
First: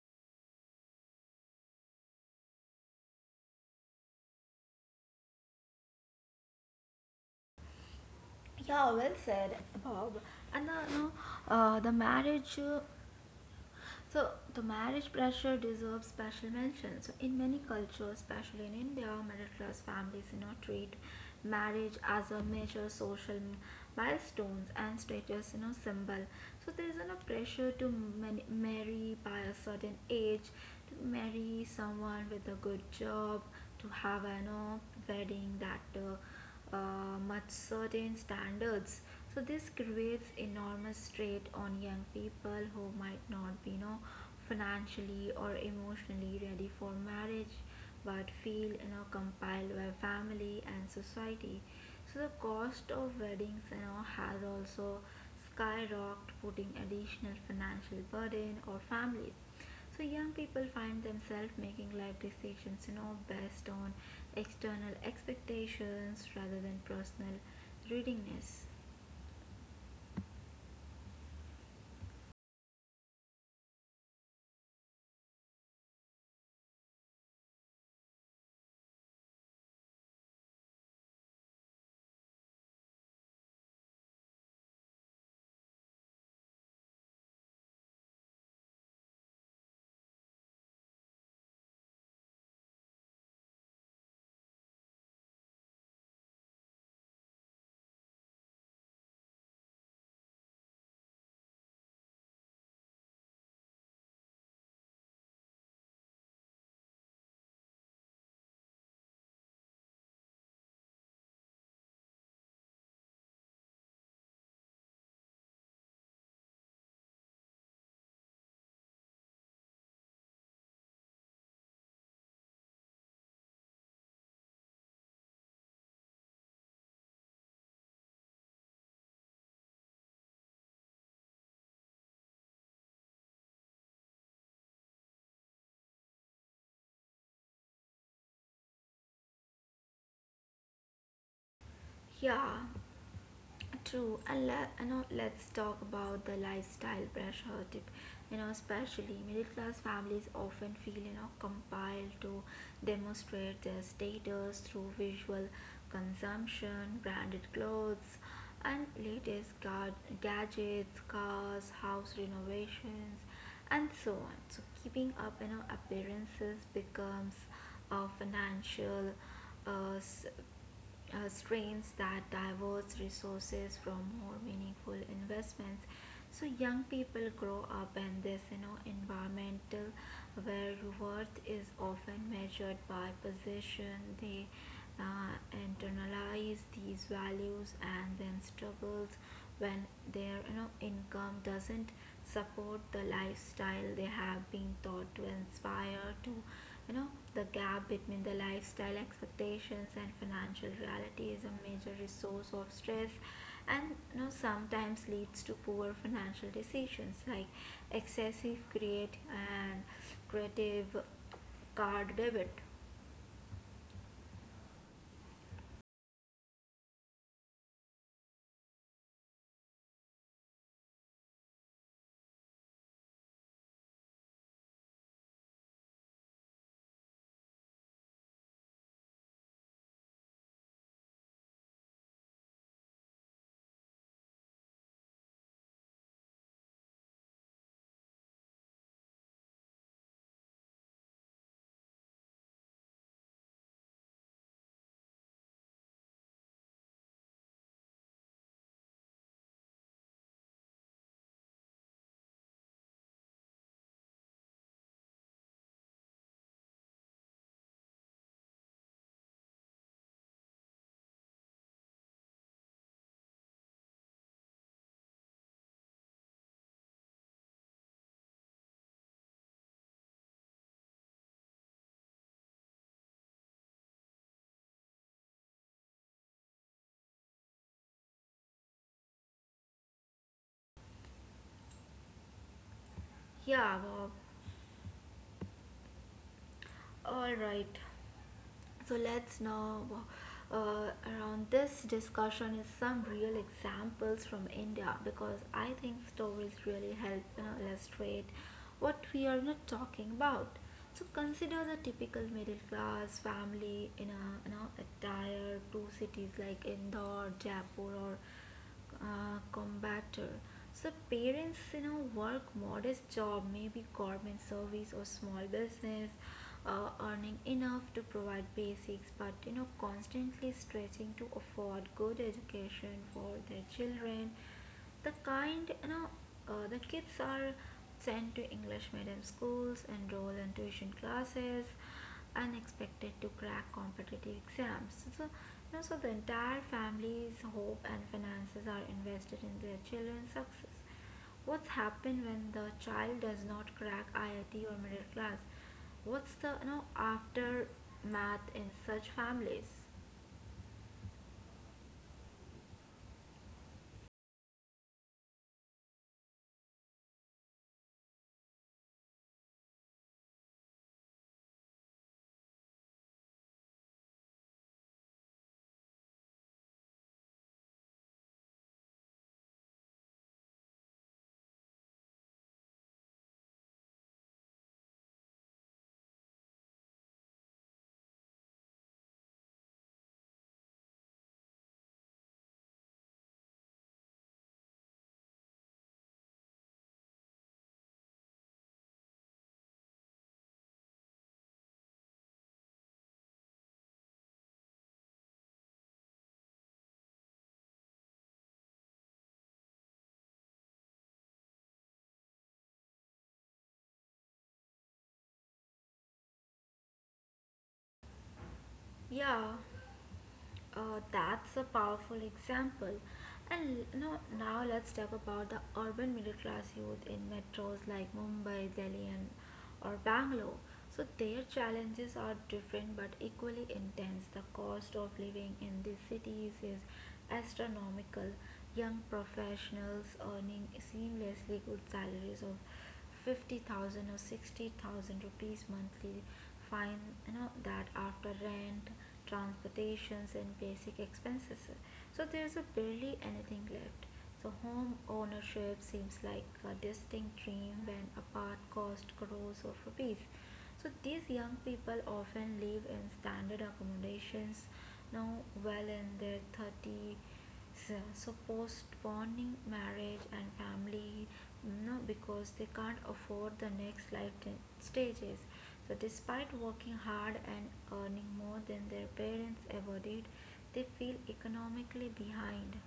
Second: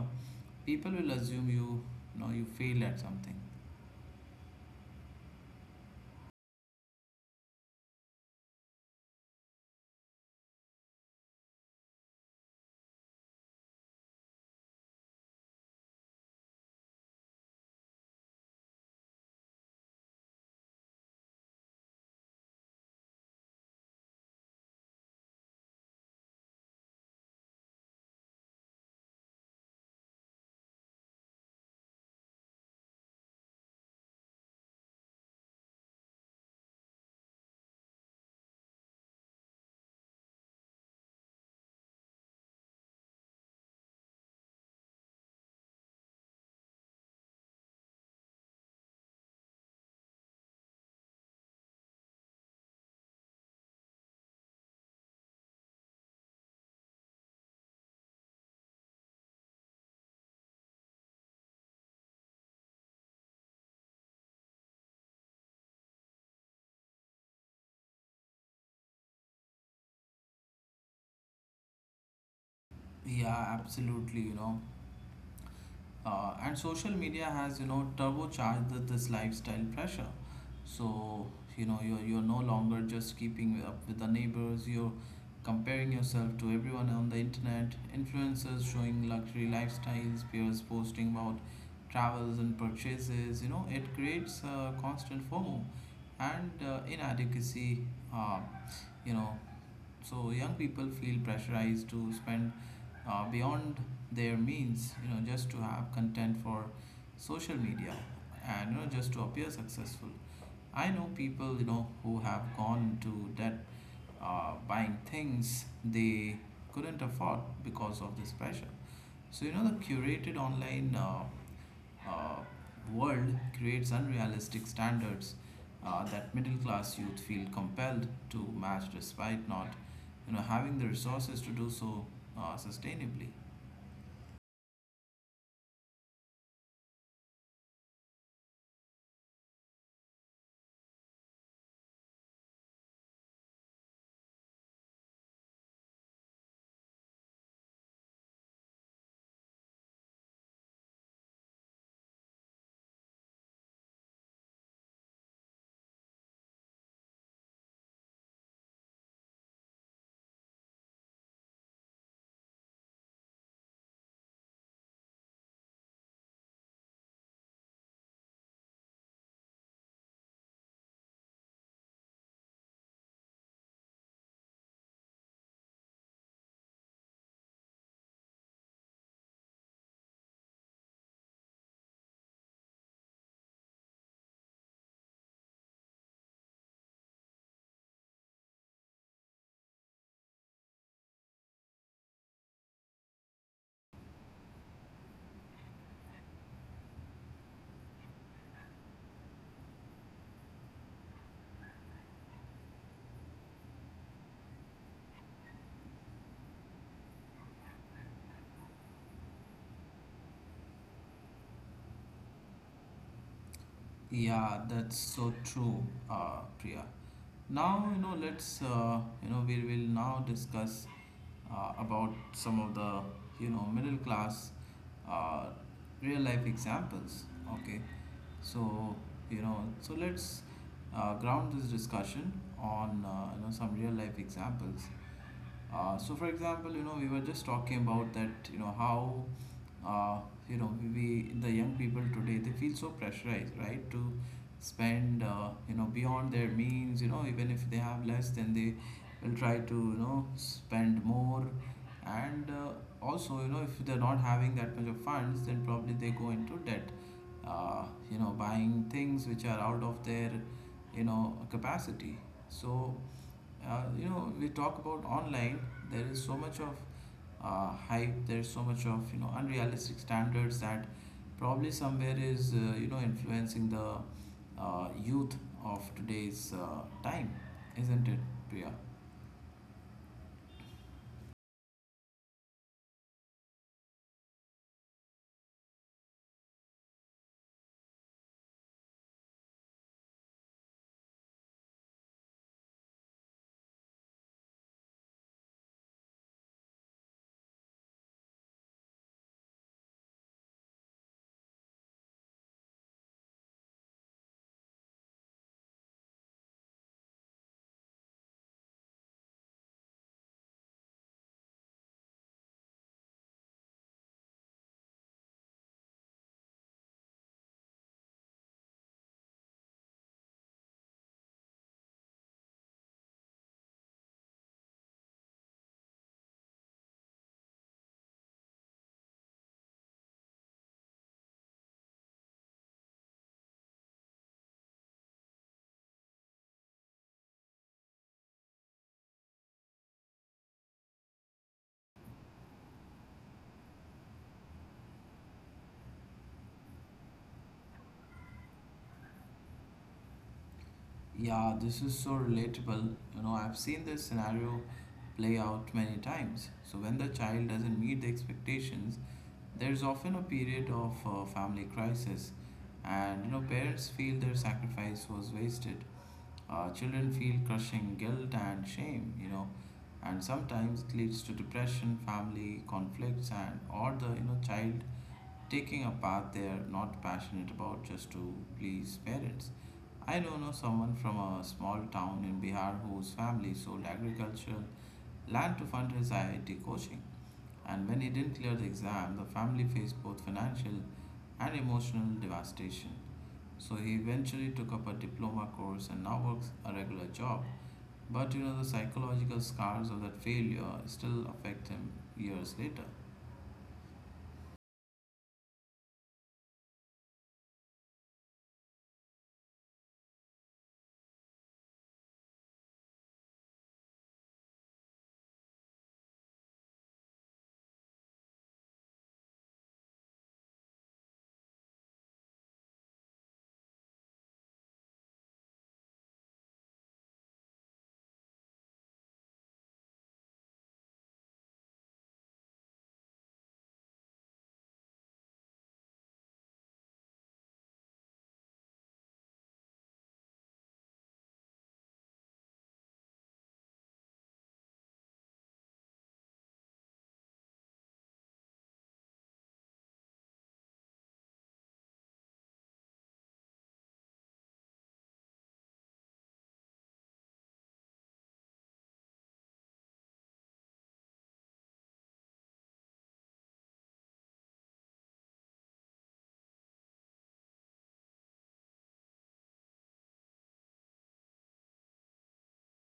People will assume you failed at something. Yeah, well said, Bob. And the marriage, the marriage pressure deserves special mention. So in many cultures, especially in India, middle class families, treat marriage as a major social milestones and status, symbol. So there is pressure to marry by a certain age, to marry someone with a good job, to have a wedding that. Much certain standards. So this creates enormous strain on young people who might not be, financially or emotionally ready for marriage, but feel, compelled by family and society. So the cost of weddings, has also skyrocketed, putting additional financial burden on families. So young people find themselves making life decisions, based on external expectations rather than personal readiness. Yeah, absolutely, you know. And social media has, you know, turbocharged this lifestyle pressure. So, you know, you're no longer just keeping up with the neighbors, you're comparing yourself to everyone on the internet, influencers showing luxury lifestyles, peers posting about travels and purchases. You know, it creates a constant FOMO and inadequacy, uh, you know, so young people feel pressurized to spend beyond their means, just to have content for social media, and just to appear successful. I know people, who have gone to debt buying things they couldn't afford because of this pressure. So the curated online uh, world creates unrealistic standards that middle class youth feel compelled to match despite not having the resources to do so sustainably. Yeah, true. And let, let's talk about the lifestyle pressure tip. Especially middle class families often feel compelled to demonstrate their status through visual consumption, branded clothes, and gadgets, cars, house renovations, and so on. So keeping up, appearances becomes a financial uh, s- strains that diverts resources from more meaningful investments. So young people grow up in this environmental where worth is often measured by position. They uh, internalize these values and then struggles when their income doesn't support the lifestyle they have been taught to inspire to. you know, the gap between the lifestyle expectations and financial reality is a major resource of stress, and sometimes leads to poor financial decisions like excessive create and creative card debit. Yeah, that's so true, Priya. Now, you know, we will now discuss about some of the, you know, middle class uh, real life examples. Okay. So, you know, so let's ground this discussion on, some real life examples. So, for example, you know, we were just talking about that, you know, how, uh, we the young people today, they feel so pressurized, right, to spend, you know, beyond their means. You know, even if they have less, then they will try to, you know, spend more. And also, you know, if they're not having that much of funds, then probably they go into debt. Uh, you know, buying things which are out of their, you know, capacity. So you know, we talk about online, there is so much of hype, there is so much of, you know, unrealistic standards that probably somewhere is you know, influencing the youth of today's time, isn't it, Priya? Yeah, Bob. All right. So let's now around this discussion is some real examples from India because I think stories really help illustrate what we are not talking about. So consider the typical middle class family in a a tier cities like Indore, Jaipur, or combator. So parents, work modest job, maybe government service or small business, earning enough to provide basics, but constantly stretching to afford good education for their children. The kind, you know, the kids are sent to English medium schools, enroll in tuition classes, unexpected to crack competitive exams. So, the entire family's hope and finances are invested in their children's success. What's happened when the child does not crack IIT or middle class? What's the aftermath in such families? Yeah, this is so relatable. You know, I've seen this scenario play out many times. So when the child doesn't meet the expectations, there's often a period of family crisis, and you know, parents feel their sacrifice was wasted. Children feel crushing guilt and shame, you know, and sometimes it leads to depression, family conflicts, and or the child taking a path they are not passionate about just to please parents. I don't know someone from a small town in Bihar whose family sold agricultural land to fund his IIT coaching. And when he didn't clear the exam, the family faced both financial and emotional devastation. So he eventually took up a diploma course and now works a regular job. But you know, the psychological scars of that failure still affect him years later. Yeah. That's a powerful example. And now let's talk about the urban middle class youth in metros like Mumbai, Delhi, and or Bangalore. So their challenges are different but equally intense. The cost of living in these cities is astronomical. Young professionals earning seamlessly good salaries of 50,000 or 60,000 rupees monthly fine that after rent, transportations and basic expenses, so there's a barely anything left. So home ownership seems like a distinct dream when a part cost crores of rupees. So these young people often live in standard accommodations now, well in their 30s, so postponing marriage and family, because they can't afford the next life stages. So despite working hard and earning more than their parents ever did, they feel economically behind.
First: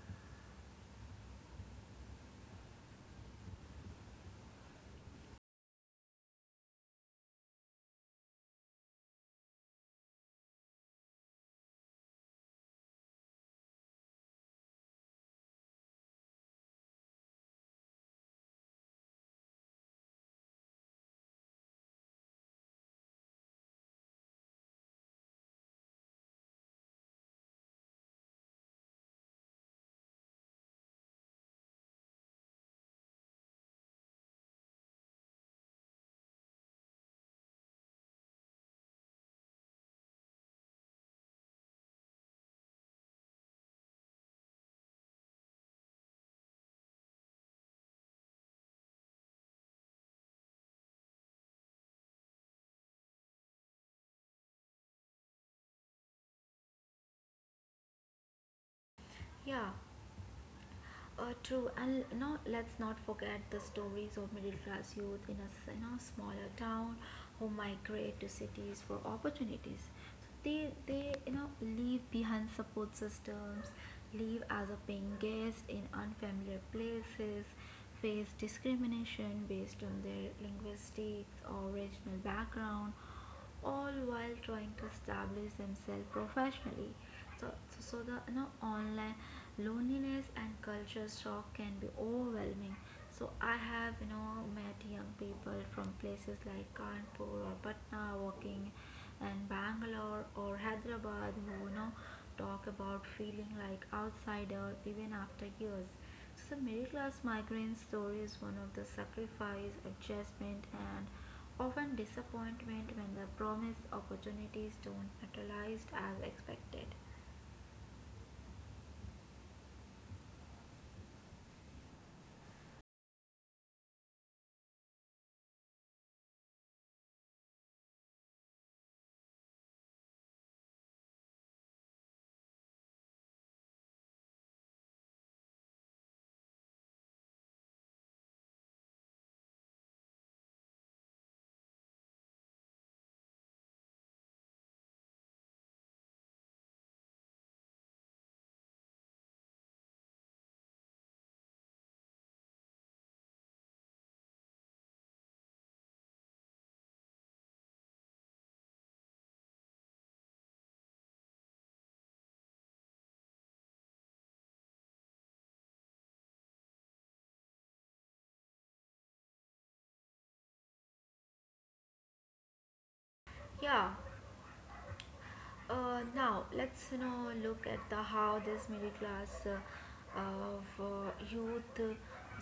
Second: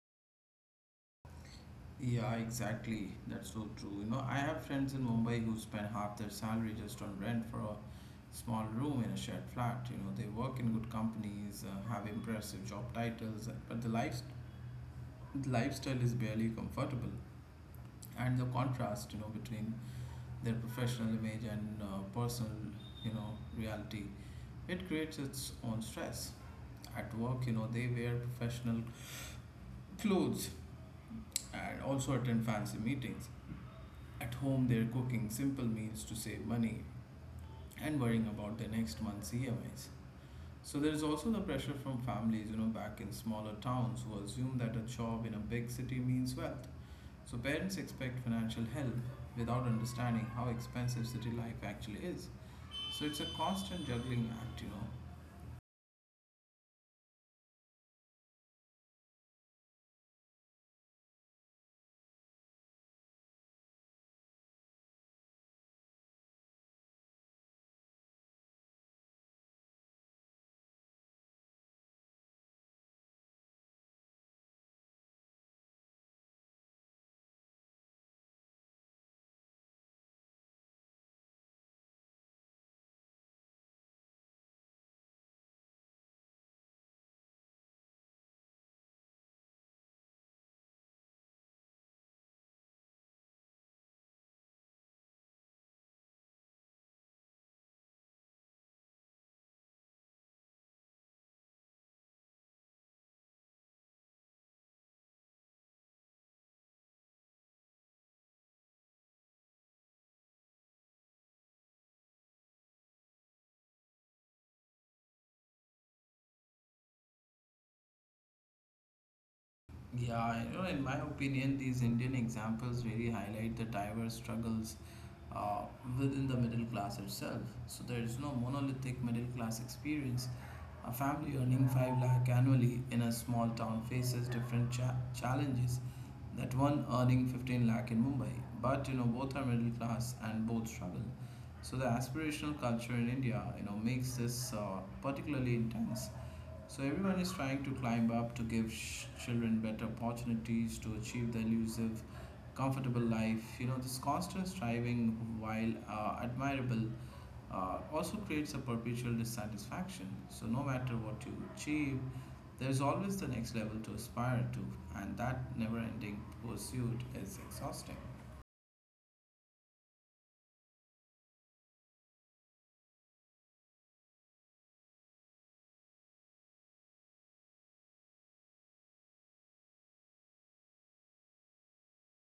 Yeah, exactly. That's so true. You know, I have friends in Mumbai who spend half their salary just on rent for a small room in a shared flat. You know, they work in good companies, have impressive job titles, but the lifestyle is barely comfortable. And the contrast, between their professional image and personal, reality, it creates its own stress. At work, you know, they wear professional clothes and also attend fancy meetings. At home, they're cooking simple meals to save money and worrying about their next month's EMIs. So there is also the pressure from families, you know, back in smaller towns, who assume that a job in a big city means wealth. So parents expect financial help without understanding how expensive city life actually is. So it's a constant juggling act, you know. Yeah. True. And let's not forget the stories of middle class youth in a smaller town who migrate to cities for opportunities. So they leave behind support systems, leave as a paying guest in unfamiliar places, face discrimination based on their linguistics or regional background, all while trying to establish themselves professionally. So, the online loneliness and culture shock can be overwhelming. So I have met young people from places like Kanpur or Patna working and Bangalore or Hyderabad who talk about feeling like outsider even after years. So the middle class migrant story is one of the sacrifice adjustment and often disappointment when the promised opportunities don't materialize as expected. Yeah, you know, in my opinion, these Indian examples really highlight the diverse struggles uh, within the middle class itself. So there is no monolithic middle class experience. A family earning 5 lakh annually in a small town faces challenges that one earning 15 lakh in Mumbai. But you know, both are middle class and both struggle. So the aspirational culture in India, you know, makes this particularly intense. So everyone is trying to climb up to children better opportunities to achieve the elusive, comfortable life. You know, this constant striving, while admirable, also creates a perpetual dissatisfaction. So no matter what you achieve, there is always the next level to aspire to, and that never-ending pursuit is exhausting. Yeah. Now let's look at the how this middle class of youth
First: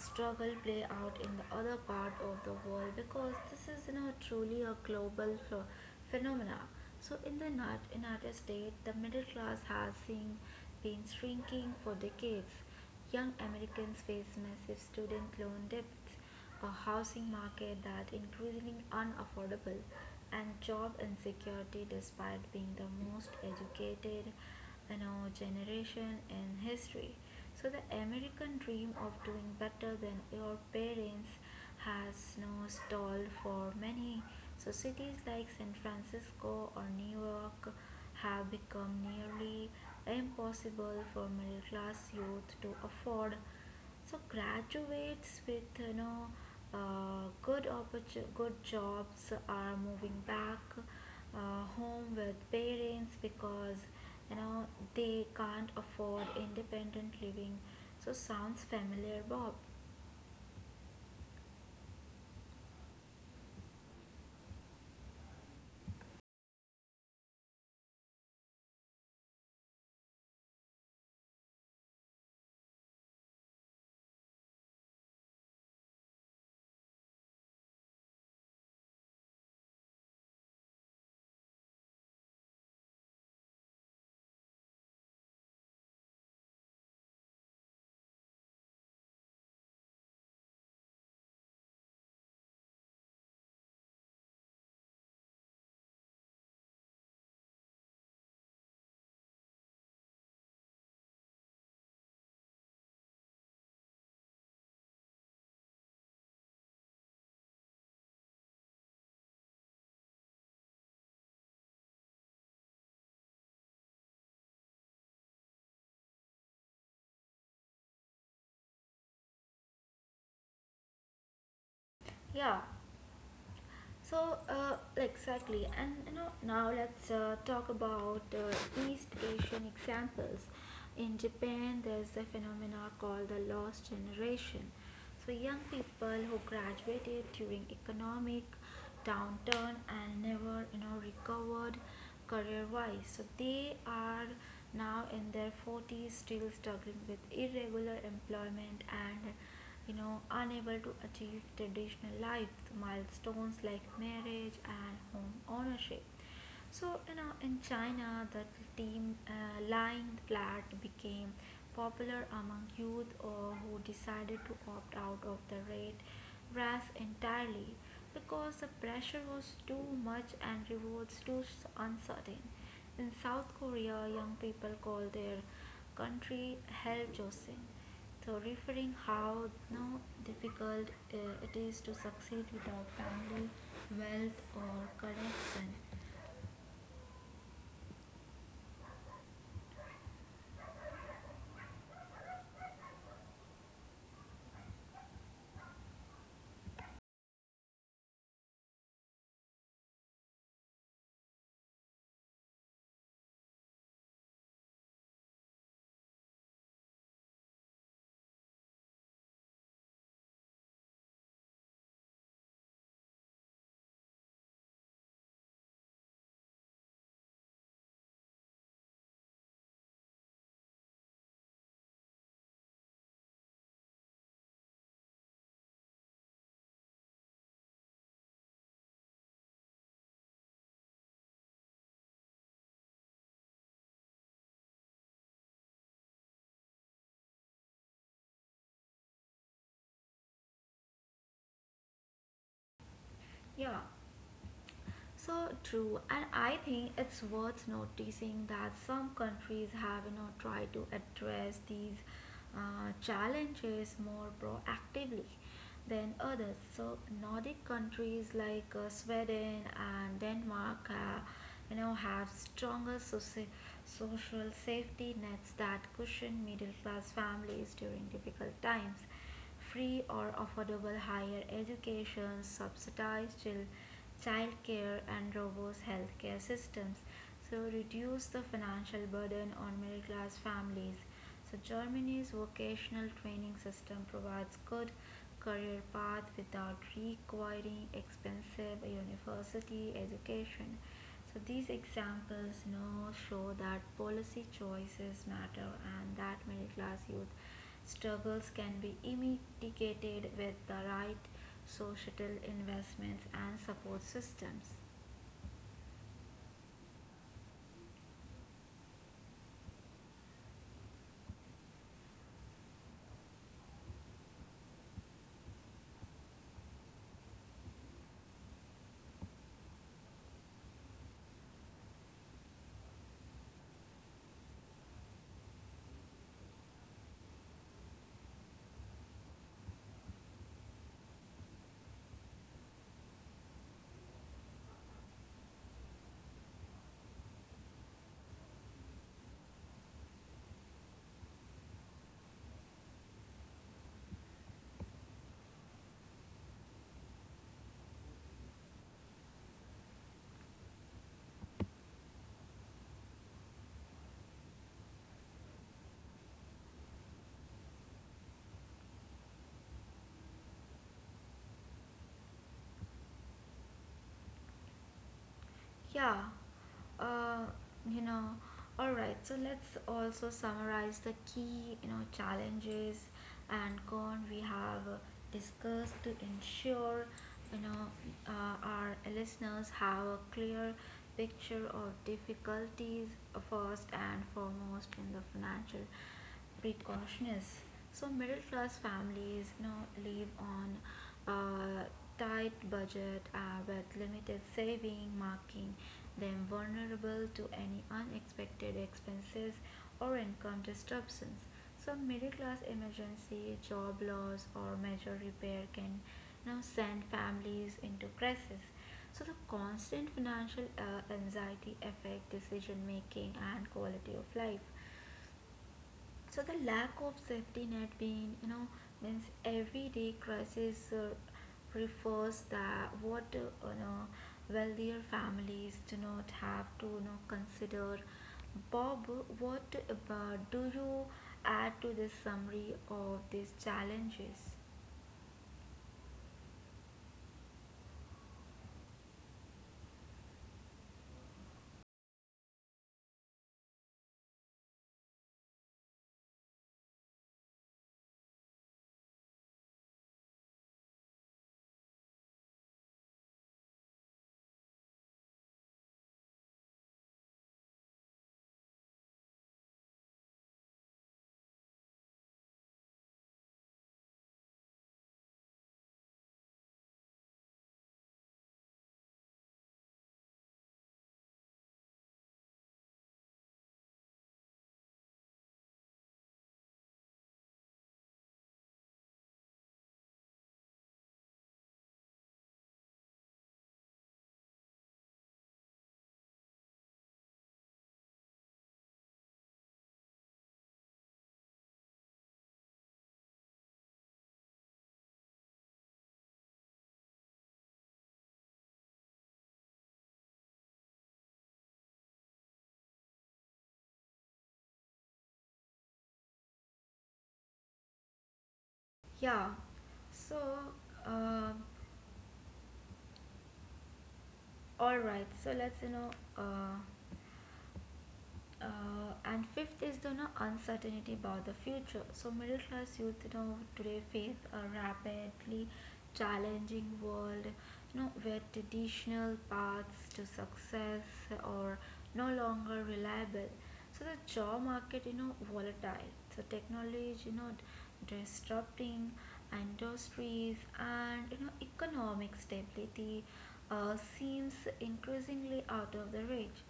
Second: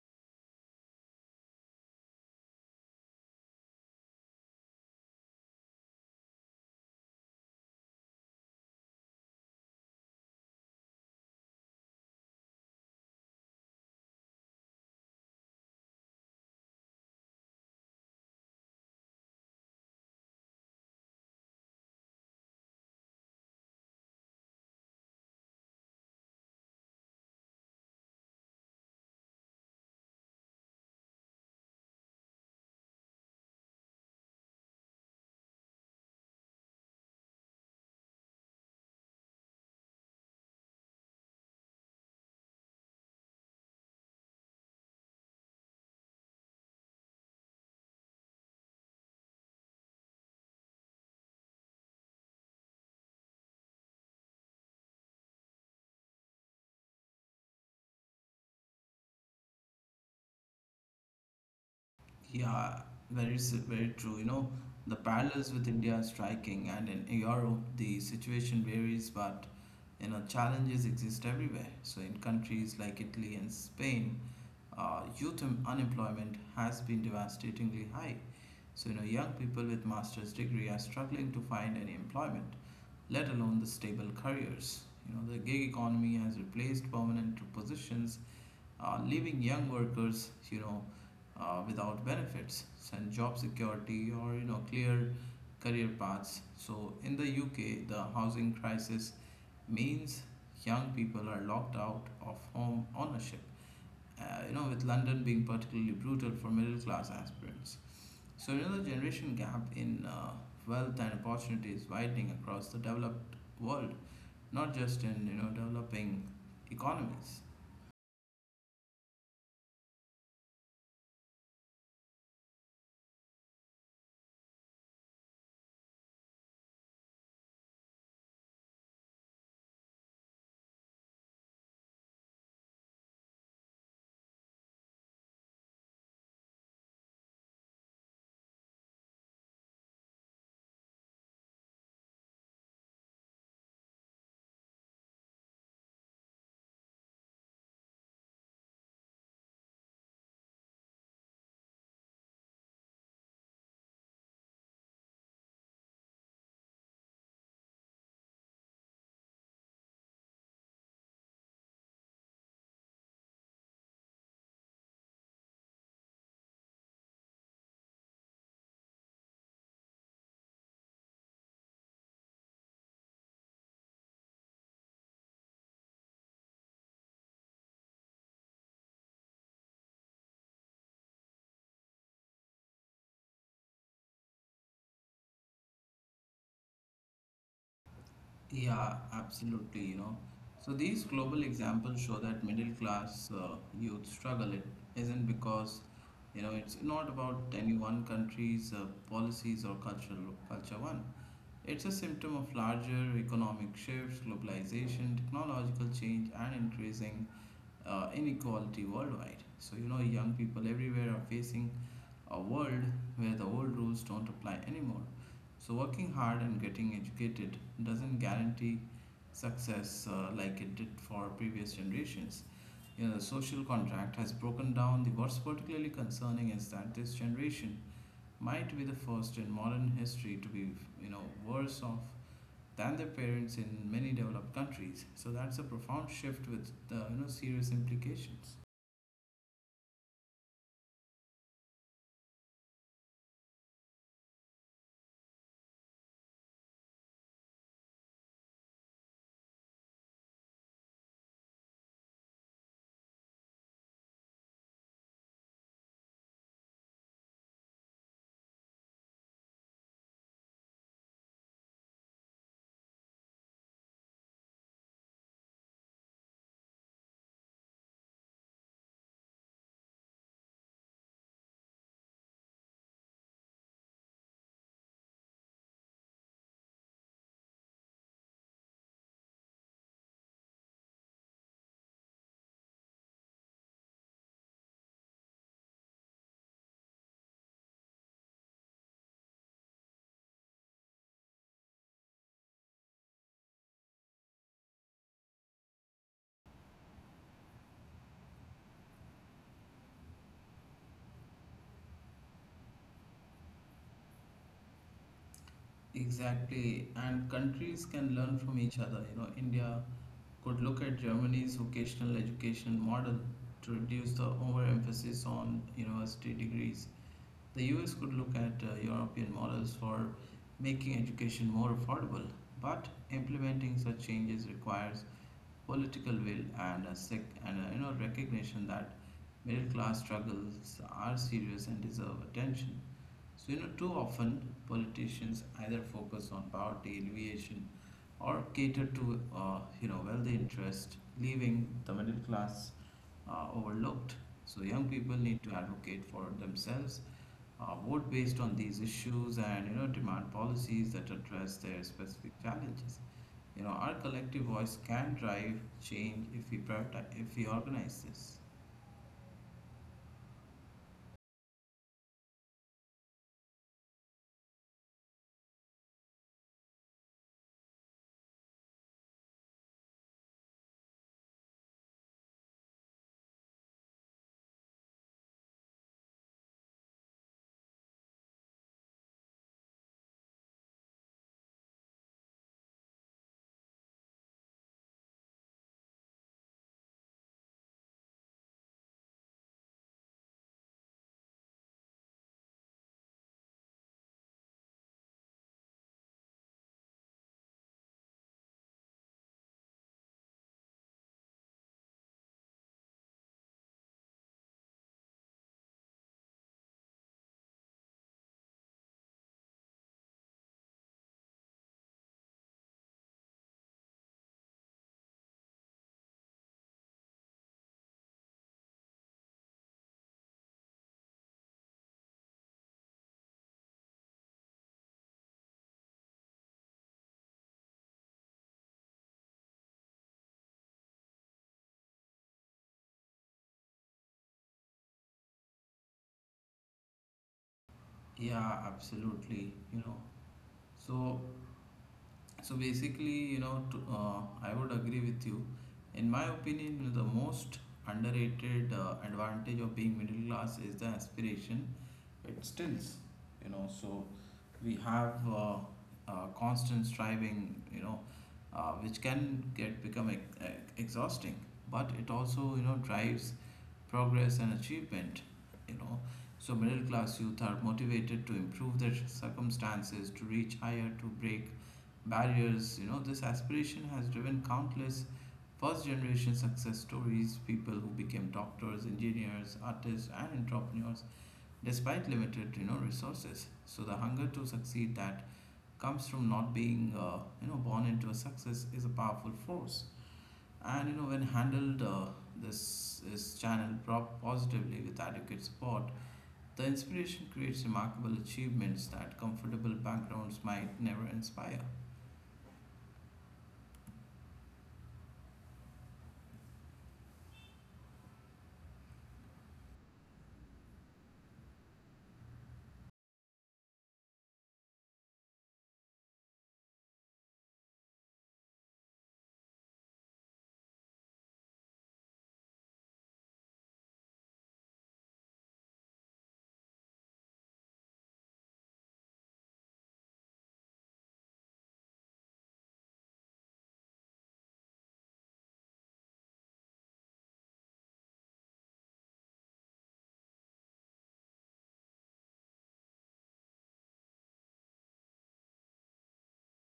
struggle play out in the other part of the world, because this is truly a global phenomena. So in the United States, the middle class has seen been shrinking for decades. Young Americans face massive student loan debts, a housing market that is increasingly unaffordable, and job insecurity despite being the most educated generation in history. So the American dream of doing better than your parents has stalled for many. So cities like San Francisco or New York have become nearly impossible for middle class youth to afford. So graduates with good jobs are moving back home with parents because you know they can't afford independent living. So sounds familiar, Bob. Yeah, very true. You know, the parallels with India are striking, and in Europe, the situation varies, but you know, challenges exist everywhere. So, in countries like Italy and Spain, unemployment has been devastatingly high. So, you know, young people with master's degree are struggling to find any employment, let alone the stable careers. You know, the gig economy has replaced permanent positions, leaving young workers, you know, without benefits and job security or, you know, clear career paths. So in the UK, the housing crisis means young people are locked out of home ownership. You know, with London being particularly brutal for middle class aspirants. So you know, the generation gap in wealth and opportunity is widening across the developed world, not just in, developing economies. Yeah. So, exactly. And now let's talk about East Asian examples. In Japan, there's a phenomena called the lost generation. So young people who graduated during economic downturn and never, recovered career-wise. So they are now in their 40s, still struggling with irregular employment and you know unable to achieve traditional life milestones like marriage and home ownership. So in China, the team lying flat became popular among youth or who decided to opt out of the red grass entirely because the pressure was too much and rewards too uncertain. In South Korea, young people call their country Hell Joseon, so referring how now difficult it is to succeed without family, wealth or connection. Yeah, absolutely, you know. So these global examples show that middle class youth struggle. It isn't because, you know, it's not about any one country's policies or cultural culture one. It's a symptom of larger economic shifts, globalization, technological change, and increasing inequality worldwide. So, you know, young people everywhere are facing a world where the old rules don't apply anymore. So, working hard and getting educated doesn't guarantee success like it did for previous generations. You know, the social contract has broken down. The what's particularly concerning is that this generation might be the first in modern history to be, you know, worse off than their parents in many developed countries. So that's a profound shift with the, you know, serious implications. Yeah, so true. And I think it's worth noticing that some countries have tried to address these challenges more proactively than others. So Nordic countries like Sweden and Denmark, have stronger social safety nets that cushion middle class families during difficult times: free or affordable higher education, subsidized child care, and robust healthcare systems. So, reduce the financial burden on middle class families. So Germany's vocational training system provides good career path without requiring expensive university education. So these examples now show that policy choices matter and that middle class youth struggles can be mitigated with the right societal investments and support systems. Exactly, and countries can learn from each other. You know, India could look at Germany's vocational education model to reduce the overemphasis on university degrees. The US could look at European models for making education more affordable, but implementing such changes requires political will and a, you know, recognition that middle class struggles are serious and deserve attention. So, you know, too often politicians either focus on power deviation or cater to, you know, wealthy interest, leaving the middle class overlooked. So, young people need to advocate for themselves, vote based on these issues, and, demand policies that address their specific challenges. Our collective voice can drive change if we prioritize, if we organize this. Yeah, uh, you know, all right. So let's also summarize the key, challenges and con we have discussed to ensure, you know, our listeners have a clear picture of difficulties. First and foremost in the financial precautions. So middle class families live on a tight budget with limited saving, marking them vulnerable to any unexpected expenses or income disruptions. So middle class emergency, job loss, or major repair can now send families into crisis. So the constant financial anxiety affect decision making and quality of life. So the lack of safety net being, means everyday crisis refers that what wealthier families do not have to consider. Bob, what uh, do you add to this summary of these challenges? Yeah, absolutely. So So basically, I would agree with you. In my opinion, the most underrated advantage of being middle class is the aspiration it stills. So we have constant striving. Which can get become ex- ex- exhausting, but it also drives progress and achievement. you know so middle class youth are motivated to improve their circumstances, to reach higher, to break barriers. This aspiration has driven countless first generation success stories, people who became doctors, engineers, artists and entrepreneurs despite limited resources. So the hunger to succeed that comes from not being born into a success is a powerful force, and you know, when handled this is channeled prop positively with adequate support, the inspiration creates remarkable achievements that comfortable backgrounds might never inspire. Yeah. So, uh, all right. So let's you know. Uh, and fifth is the uncertainty about the future. So middle class youth today face a rapidly challenging world, where traditional paths to success are no longer reliable. So the job market volatile. So technology disrupting industries and economic stability seems increasingly out of the reach.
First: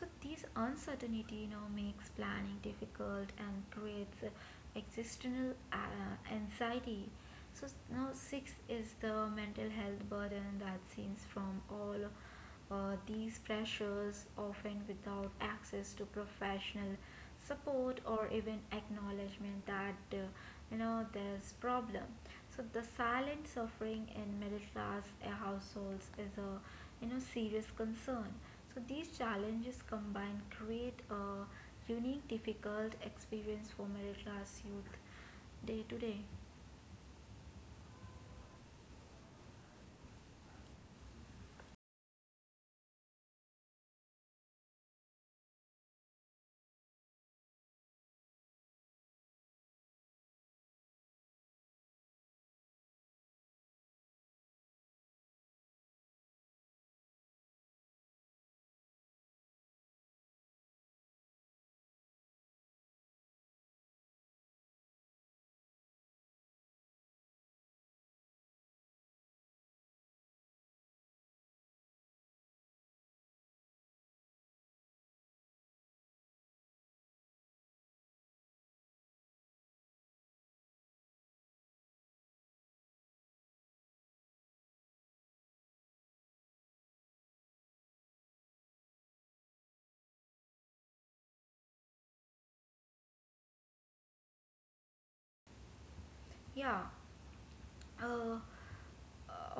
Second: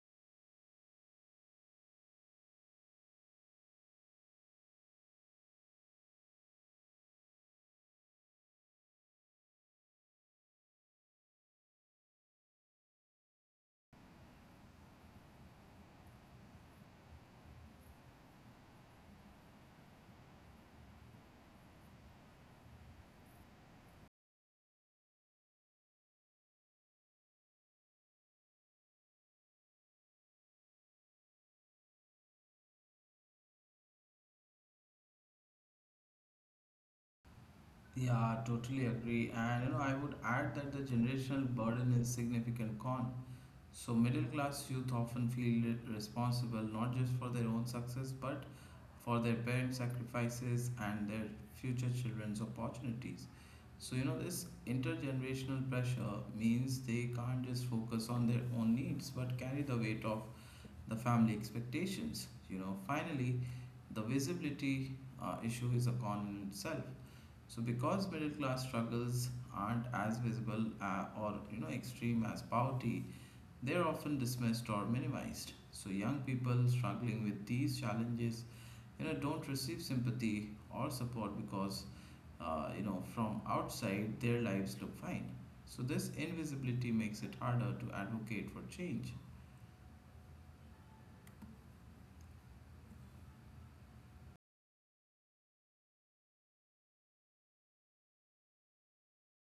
So this uncertainty now makes planning difficult and creates existential anxiety. So now six is the mental health burden that stems from all these pressures, often without access to professional support or even acknowledgement that there's problem. So the silent suffering in middle class households is a serious concern. So these challenges combined create a unique difficult experience for middle class youth day to day. Yeah, totally agree. And I would add that the generational burden is significant con. So, middle class youth often feel responsible not just for their own success but for their parents' sacrifices and their future children's opportunities. So, this intergenerational pressure means they can't just focus on their own needs but carry the weight of the family expectations. Finally, the visibility issue is a con in itself. So, because middle class struggles aren't as visible or extreme as poverty, they are often dismissed or minimized. So young people struggling with these challenges, don't receive sympathy or support because, from outside their lives look fine. So this invisibility makes it harder to advocate for change. Yeah. Uh,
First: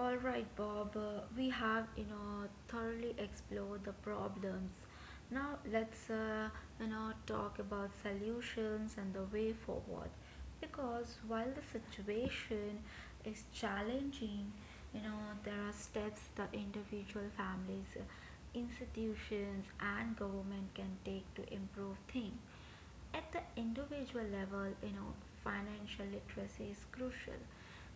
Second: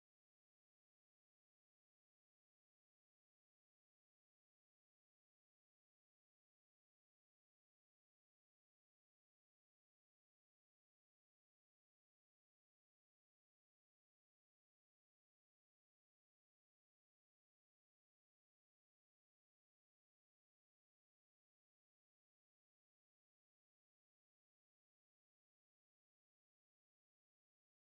all right, Bob. We have thoroughly explored the problems. Now let's talk about solutions and the way forward. Because while the situation is challenging, there are steps that individual families, institutions, and government can take to improve things at the individual level. You know, financial literacy is crucial,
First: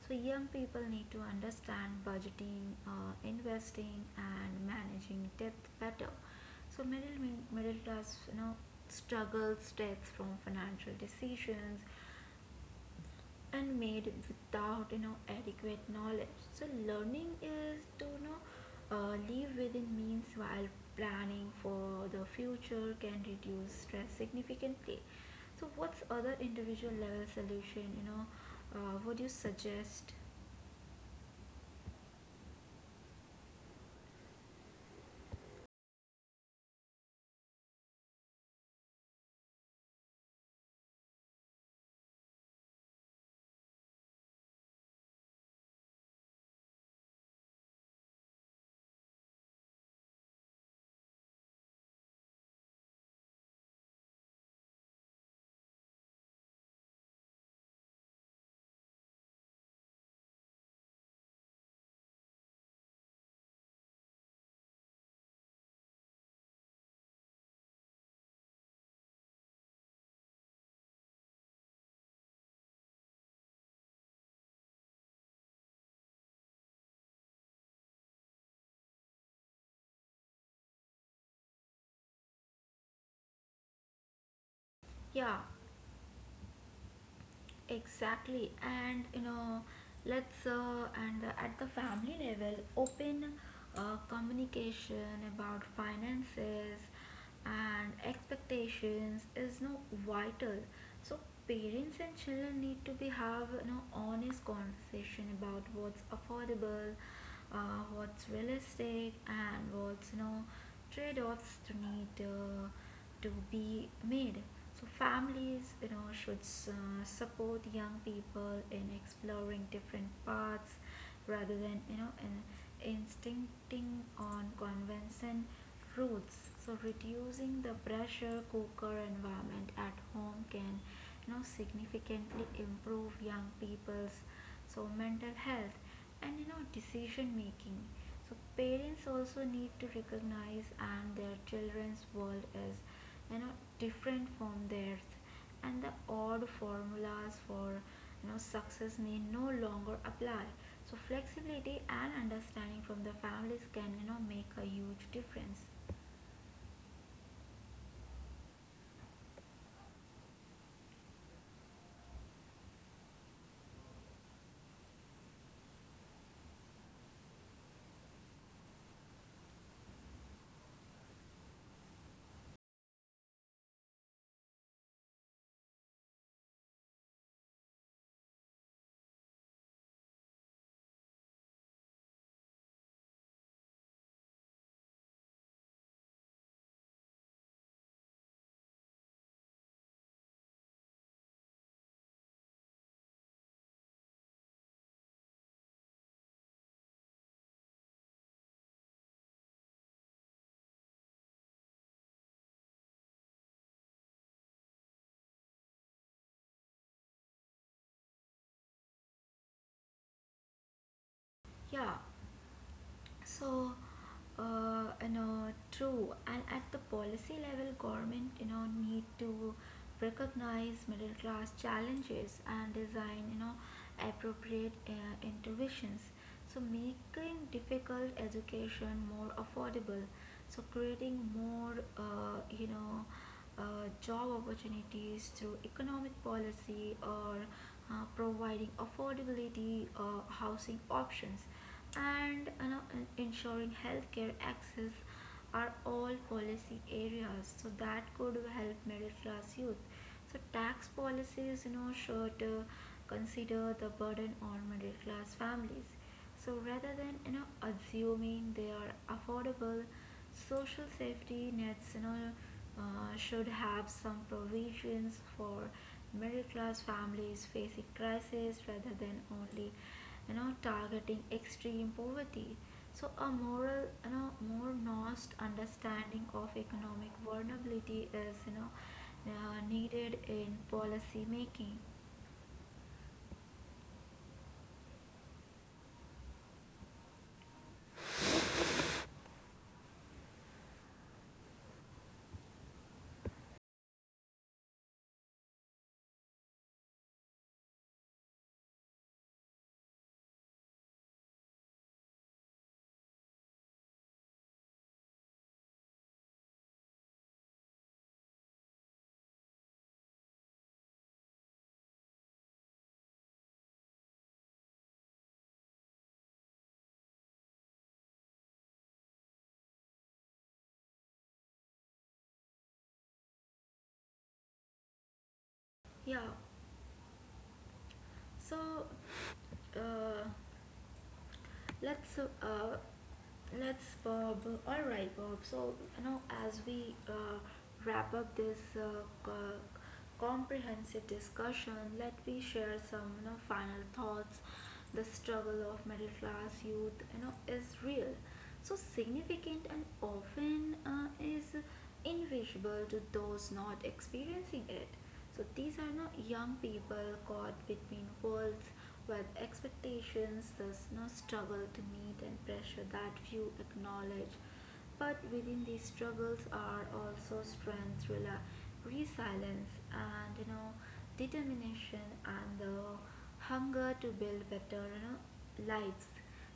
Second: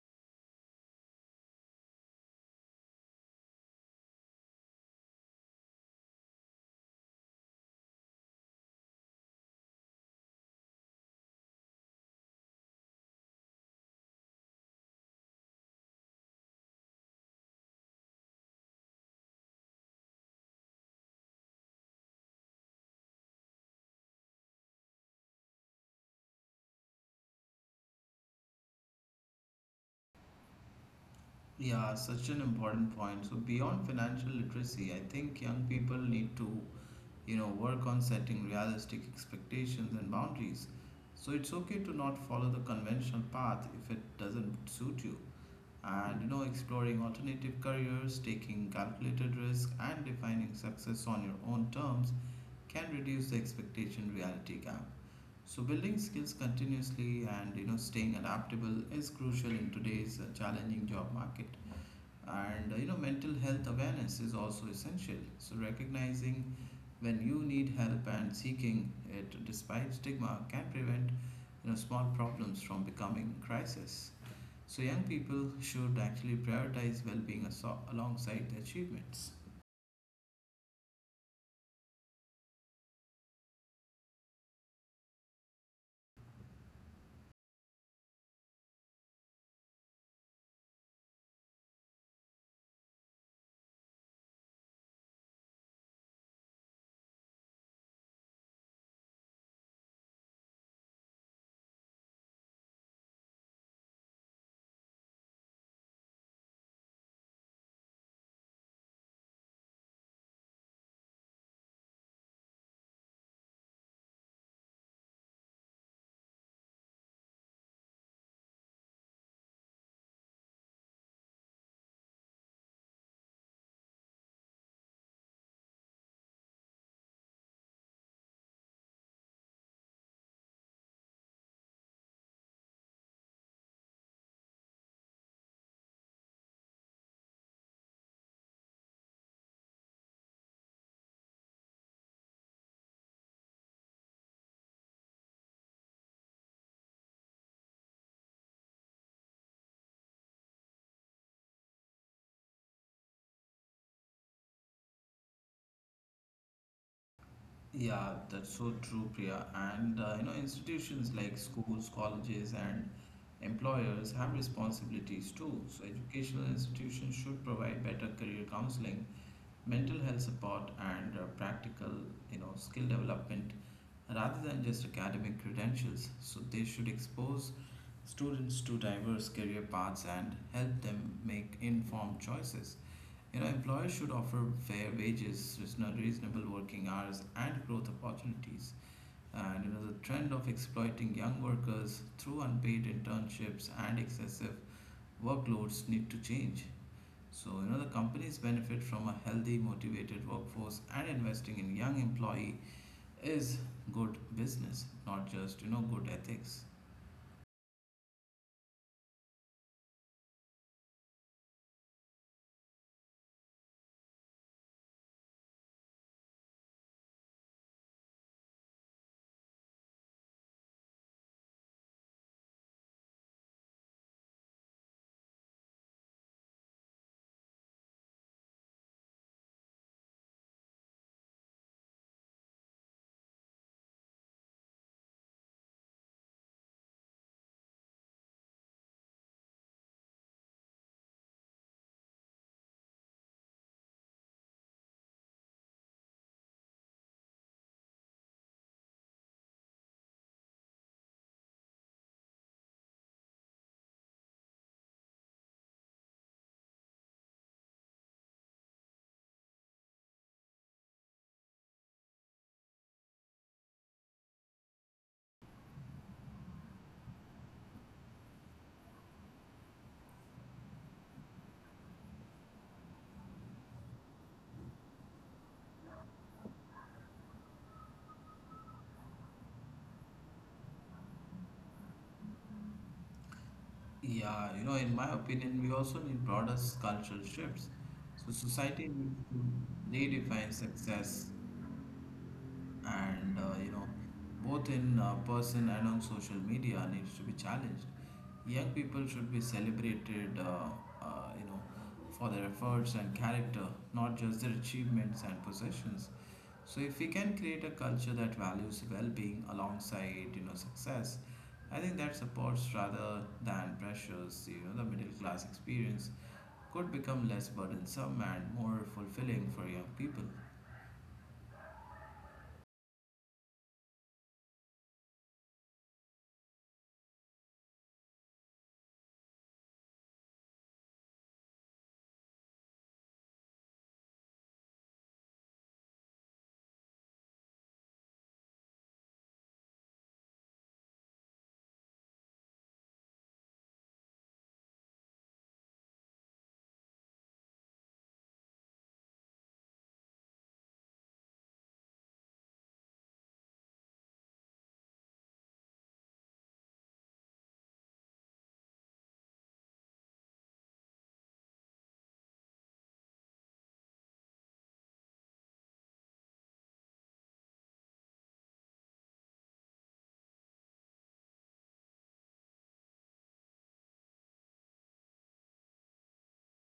so young people need to understand budgeting, investing, and managing debt better. So middle class struggles debts from financial decisions and made without adequate knowledge. So learning is to live within means while planning for the future can reduce stress significantly. So what's other individual level solution would you suggest? Yeah, such an important point. So beyond financial literacy, I think young people need to, work on setting realistic expectations and boundaries. So it's okay to not follow the conventional path if it doesn't suit you. And exploring alternative careers, taking calculated risk and defining success on your own terms can reduce the expectation reality gap. So building skills continuously and staying adaptable is crucial in today's challenging job market. And mental health awareness is also essential. So recognizing when you need help and seeking it despite stigma can prevent small problems from becoming crisis. So, young people should actually prioritize well being alongside their achievements. Yeah. Exactly, and you know, let's and at the family level, open communication about finances and expectations is no vital. So parents and children need to be have honest conversation about what's affordable, what's realistic, and what's trade-offs to need to be made. So families, should support young people in exploring different paths rather than in, instincting on convention routes. So reducing the pressure cooker environment at home can significantly improve young people's so mental health and decision making. So parents also need to recognize and their children's world is you know different from theirs, and the odd formulas for success may no longer apply. So flexibility and understanding from the families can make a huge difference. Yeah, that's so true, Priya. And institutions like schools, colleges, and employers have responsibilities too. So, educational institutions should provide better career counseling, mental health support, and practical, skill development rather than just academic credentials. So, they should expose students to diverse career paths and help them make informed choices. Employers should offer fair wages, reasonable working hours, and growth opportunities. And the trend of exploiting young workers through unpaid internships and excessive workloads need to change. So, the companies benefit from a healthy, motivated workforce, and investing in young employee is good business, not just good ethics. Yeah. So, uh, you know, True. And at the policy level, government, need to recognize middle class challenges and design, appropriate interventions. So, making difficult education more affordable. So, creating more, job opportunities through economic policy, or providing affordability housing options, and ensuring healthcare access are all policy areas. So that could help middle class youth. So tax policies, should consider the burden on middle class families. So rather than assuming they are affordable, social safety nets should have some provisions for middle class families facing crisis rather than only targeting extreme poverty. So a moral more nuanced understanding of economic vulnerability is needed in policy making. Yeah, in my opinion, we also need broader cultural shifts. So society needs to redefine success. And both in person and on social media needs to be challenged. Young people should be celebrated uh, you know for their efforts and character, not just their achievements and possessions. So if we can create a culture that values well-being alongside success, I think that supports rather than pressures, the middle class experience could become less burdensome and more fulfilling for young people. Yeah. So uh, Let's uh, let's Bob. All right, Bob. So, as we wrap up this comprehensive discussion, let me share some final thoughts. The struggle of middle class youth, is real, so significant and often is invisible to those not experiencing it. So these are not young people caught between worlds where the expectations There's no struggle to meet and pressure that few acknowledge. But within these struggles are also strength, resilience, and determination, and the hunger to build better lives.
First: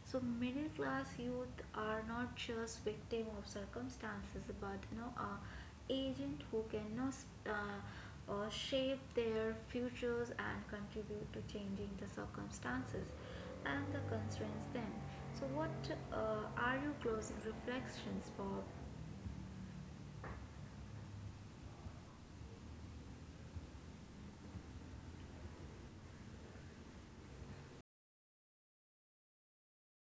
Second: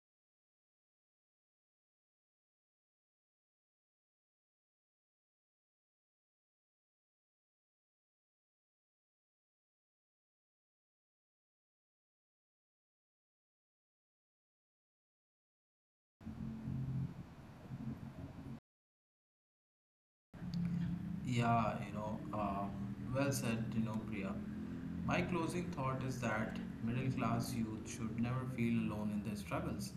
So middle class youth are not just victim of circumstances, but agent who can shape their futures and contribute to changing the circumstances and the constraints then. So what are your closing reflections, Bob? Yeah, well said, Priya. My closing thought is that middle class youth should never feel alone in their struggles.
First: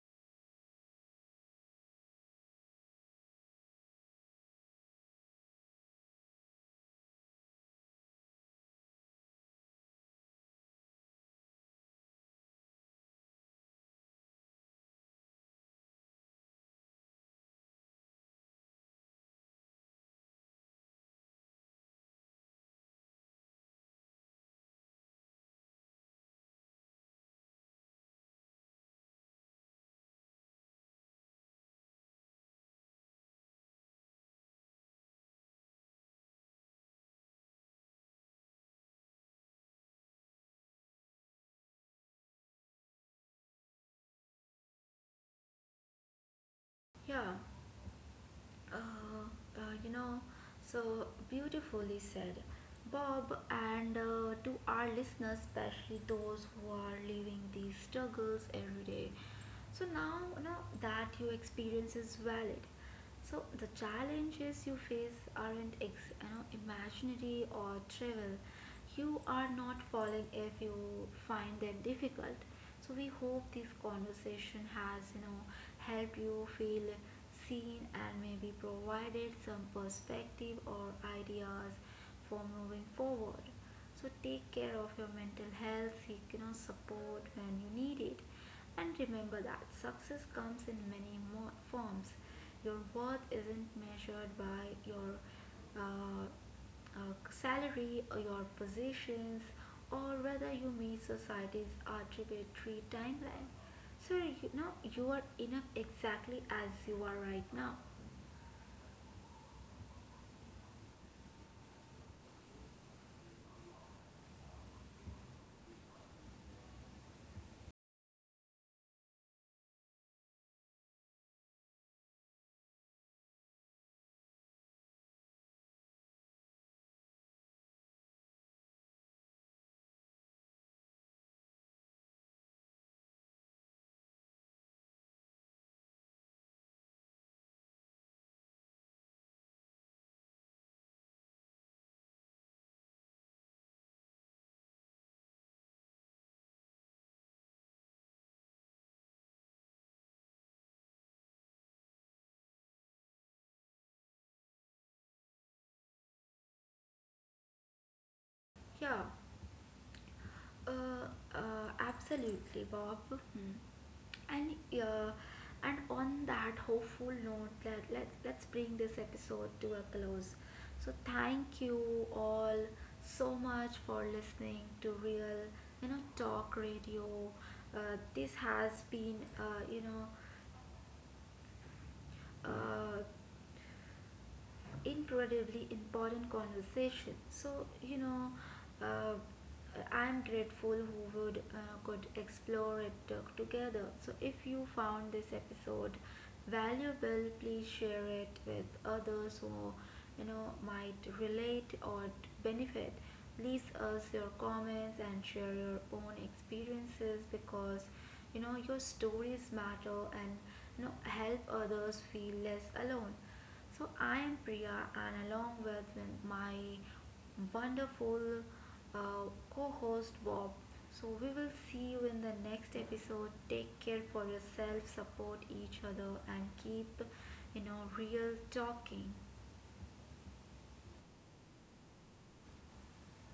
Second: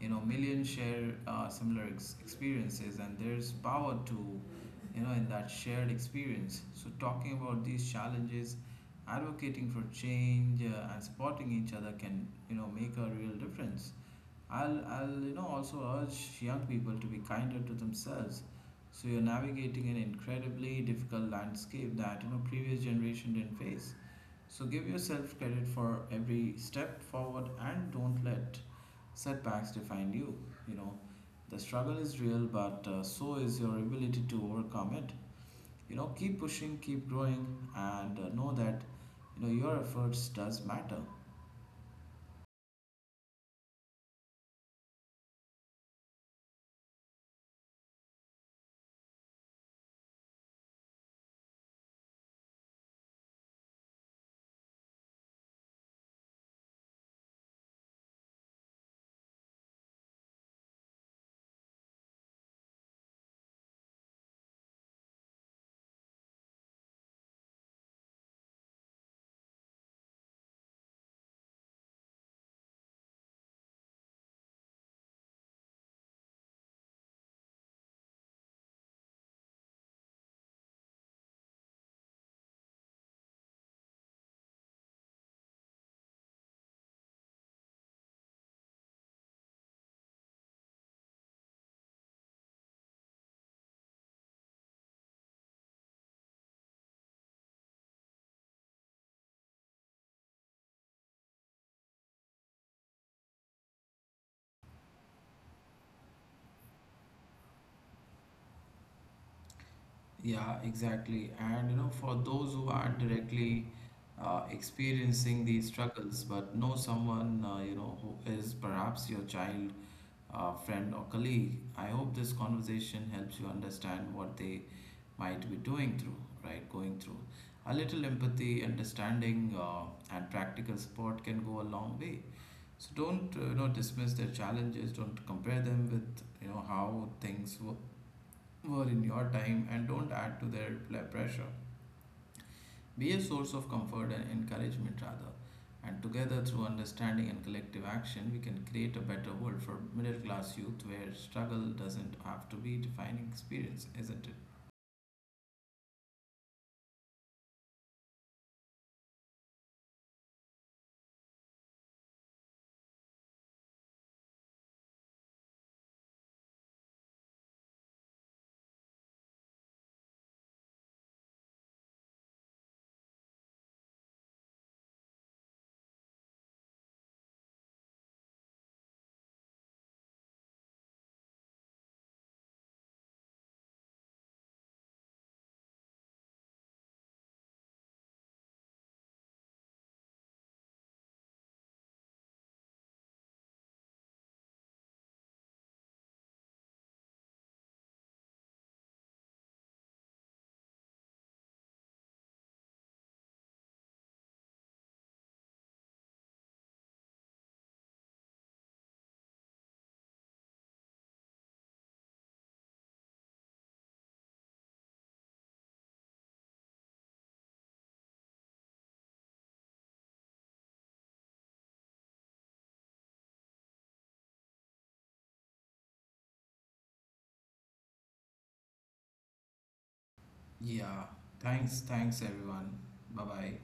You know, millions share similar experiences, and there's power to, in that shared experience. So, talking about these challenges, advocating for change, and supporting each other can, make a real difference. I'll also urge young people to be kinder to themselves. So you're navigating an incredibly difficult landscape that previous generation didn't face. So give yourself credit for every step forward and don't let setbacks define you. You know The struggle is real, but so is your ability to overcome it. Keep pushing, keep growing, and know that your efforts does matter. Yeah. Uh, uh, you know, so beautifully said, Bob. And to our listeners, especially those who are living these struggles every day. So now, you know that your experience is valid. So the challenges you face aren't imaginary or trivial. You are not falling if you find them difficult. So we hope this conversation has helped you feel seen, and maybe provided some perspective or ideas for moving forward. So take care of your mental health, seek support when you need it, and remember that success comes in many more forms. Your worth isn't measured by your uh, salary or your positions, or whether you meet society's arbitrary timeline. So you are enough exactly as you are right now. Yeah, exactly. And for those who aren't directly experiencing these struggles, but know someone who is, perhaps your child, friend, or colleague, I hope this conversation helps you understand what they might be doing through, right? Going through. A little empathy, understanding, and practical support can go a long way. So don't dismiss their challenges. Don't compare them with how things were in your time, and don't add to their pressure. Be a source of comfort and encouragement rather. And together, through understanding and collective action, we can create a better world for middle class youth where struggle doesn't have to be defining experience, isn't it? Yeah. Uh, Absolutely, Bob. Hmm. And uh, and on that hopeful note, let's bring this episode to a close. So thank you all so much for listening to Real, Talk Radio. This has been, uh, incredibly important conversation. So, uh, I'm grateful who would could explore it together. So, if you found this episode valuable, please share it with others who might relate or benefit. Leave us your comments and share your own experiences because your stories matter and help others feel less alone. So I am Priya, and along with my wonderful uh, co-host Bob. So we will see you in the next episode. Take care for yourself, support each other, and keep real talking. Yeah. Thanks, thanks everyone. Bye bye.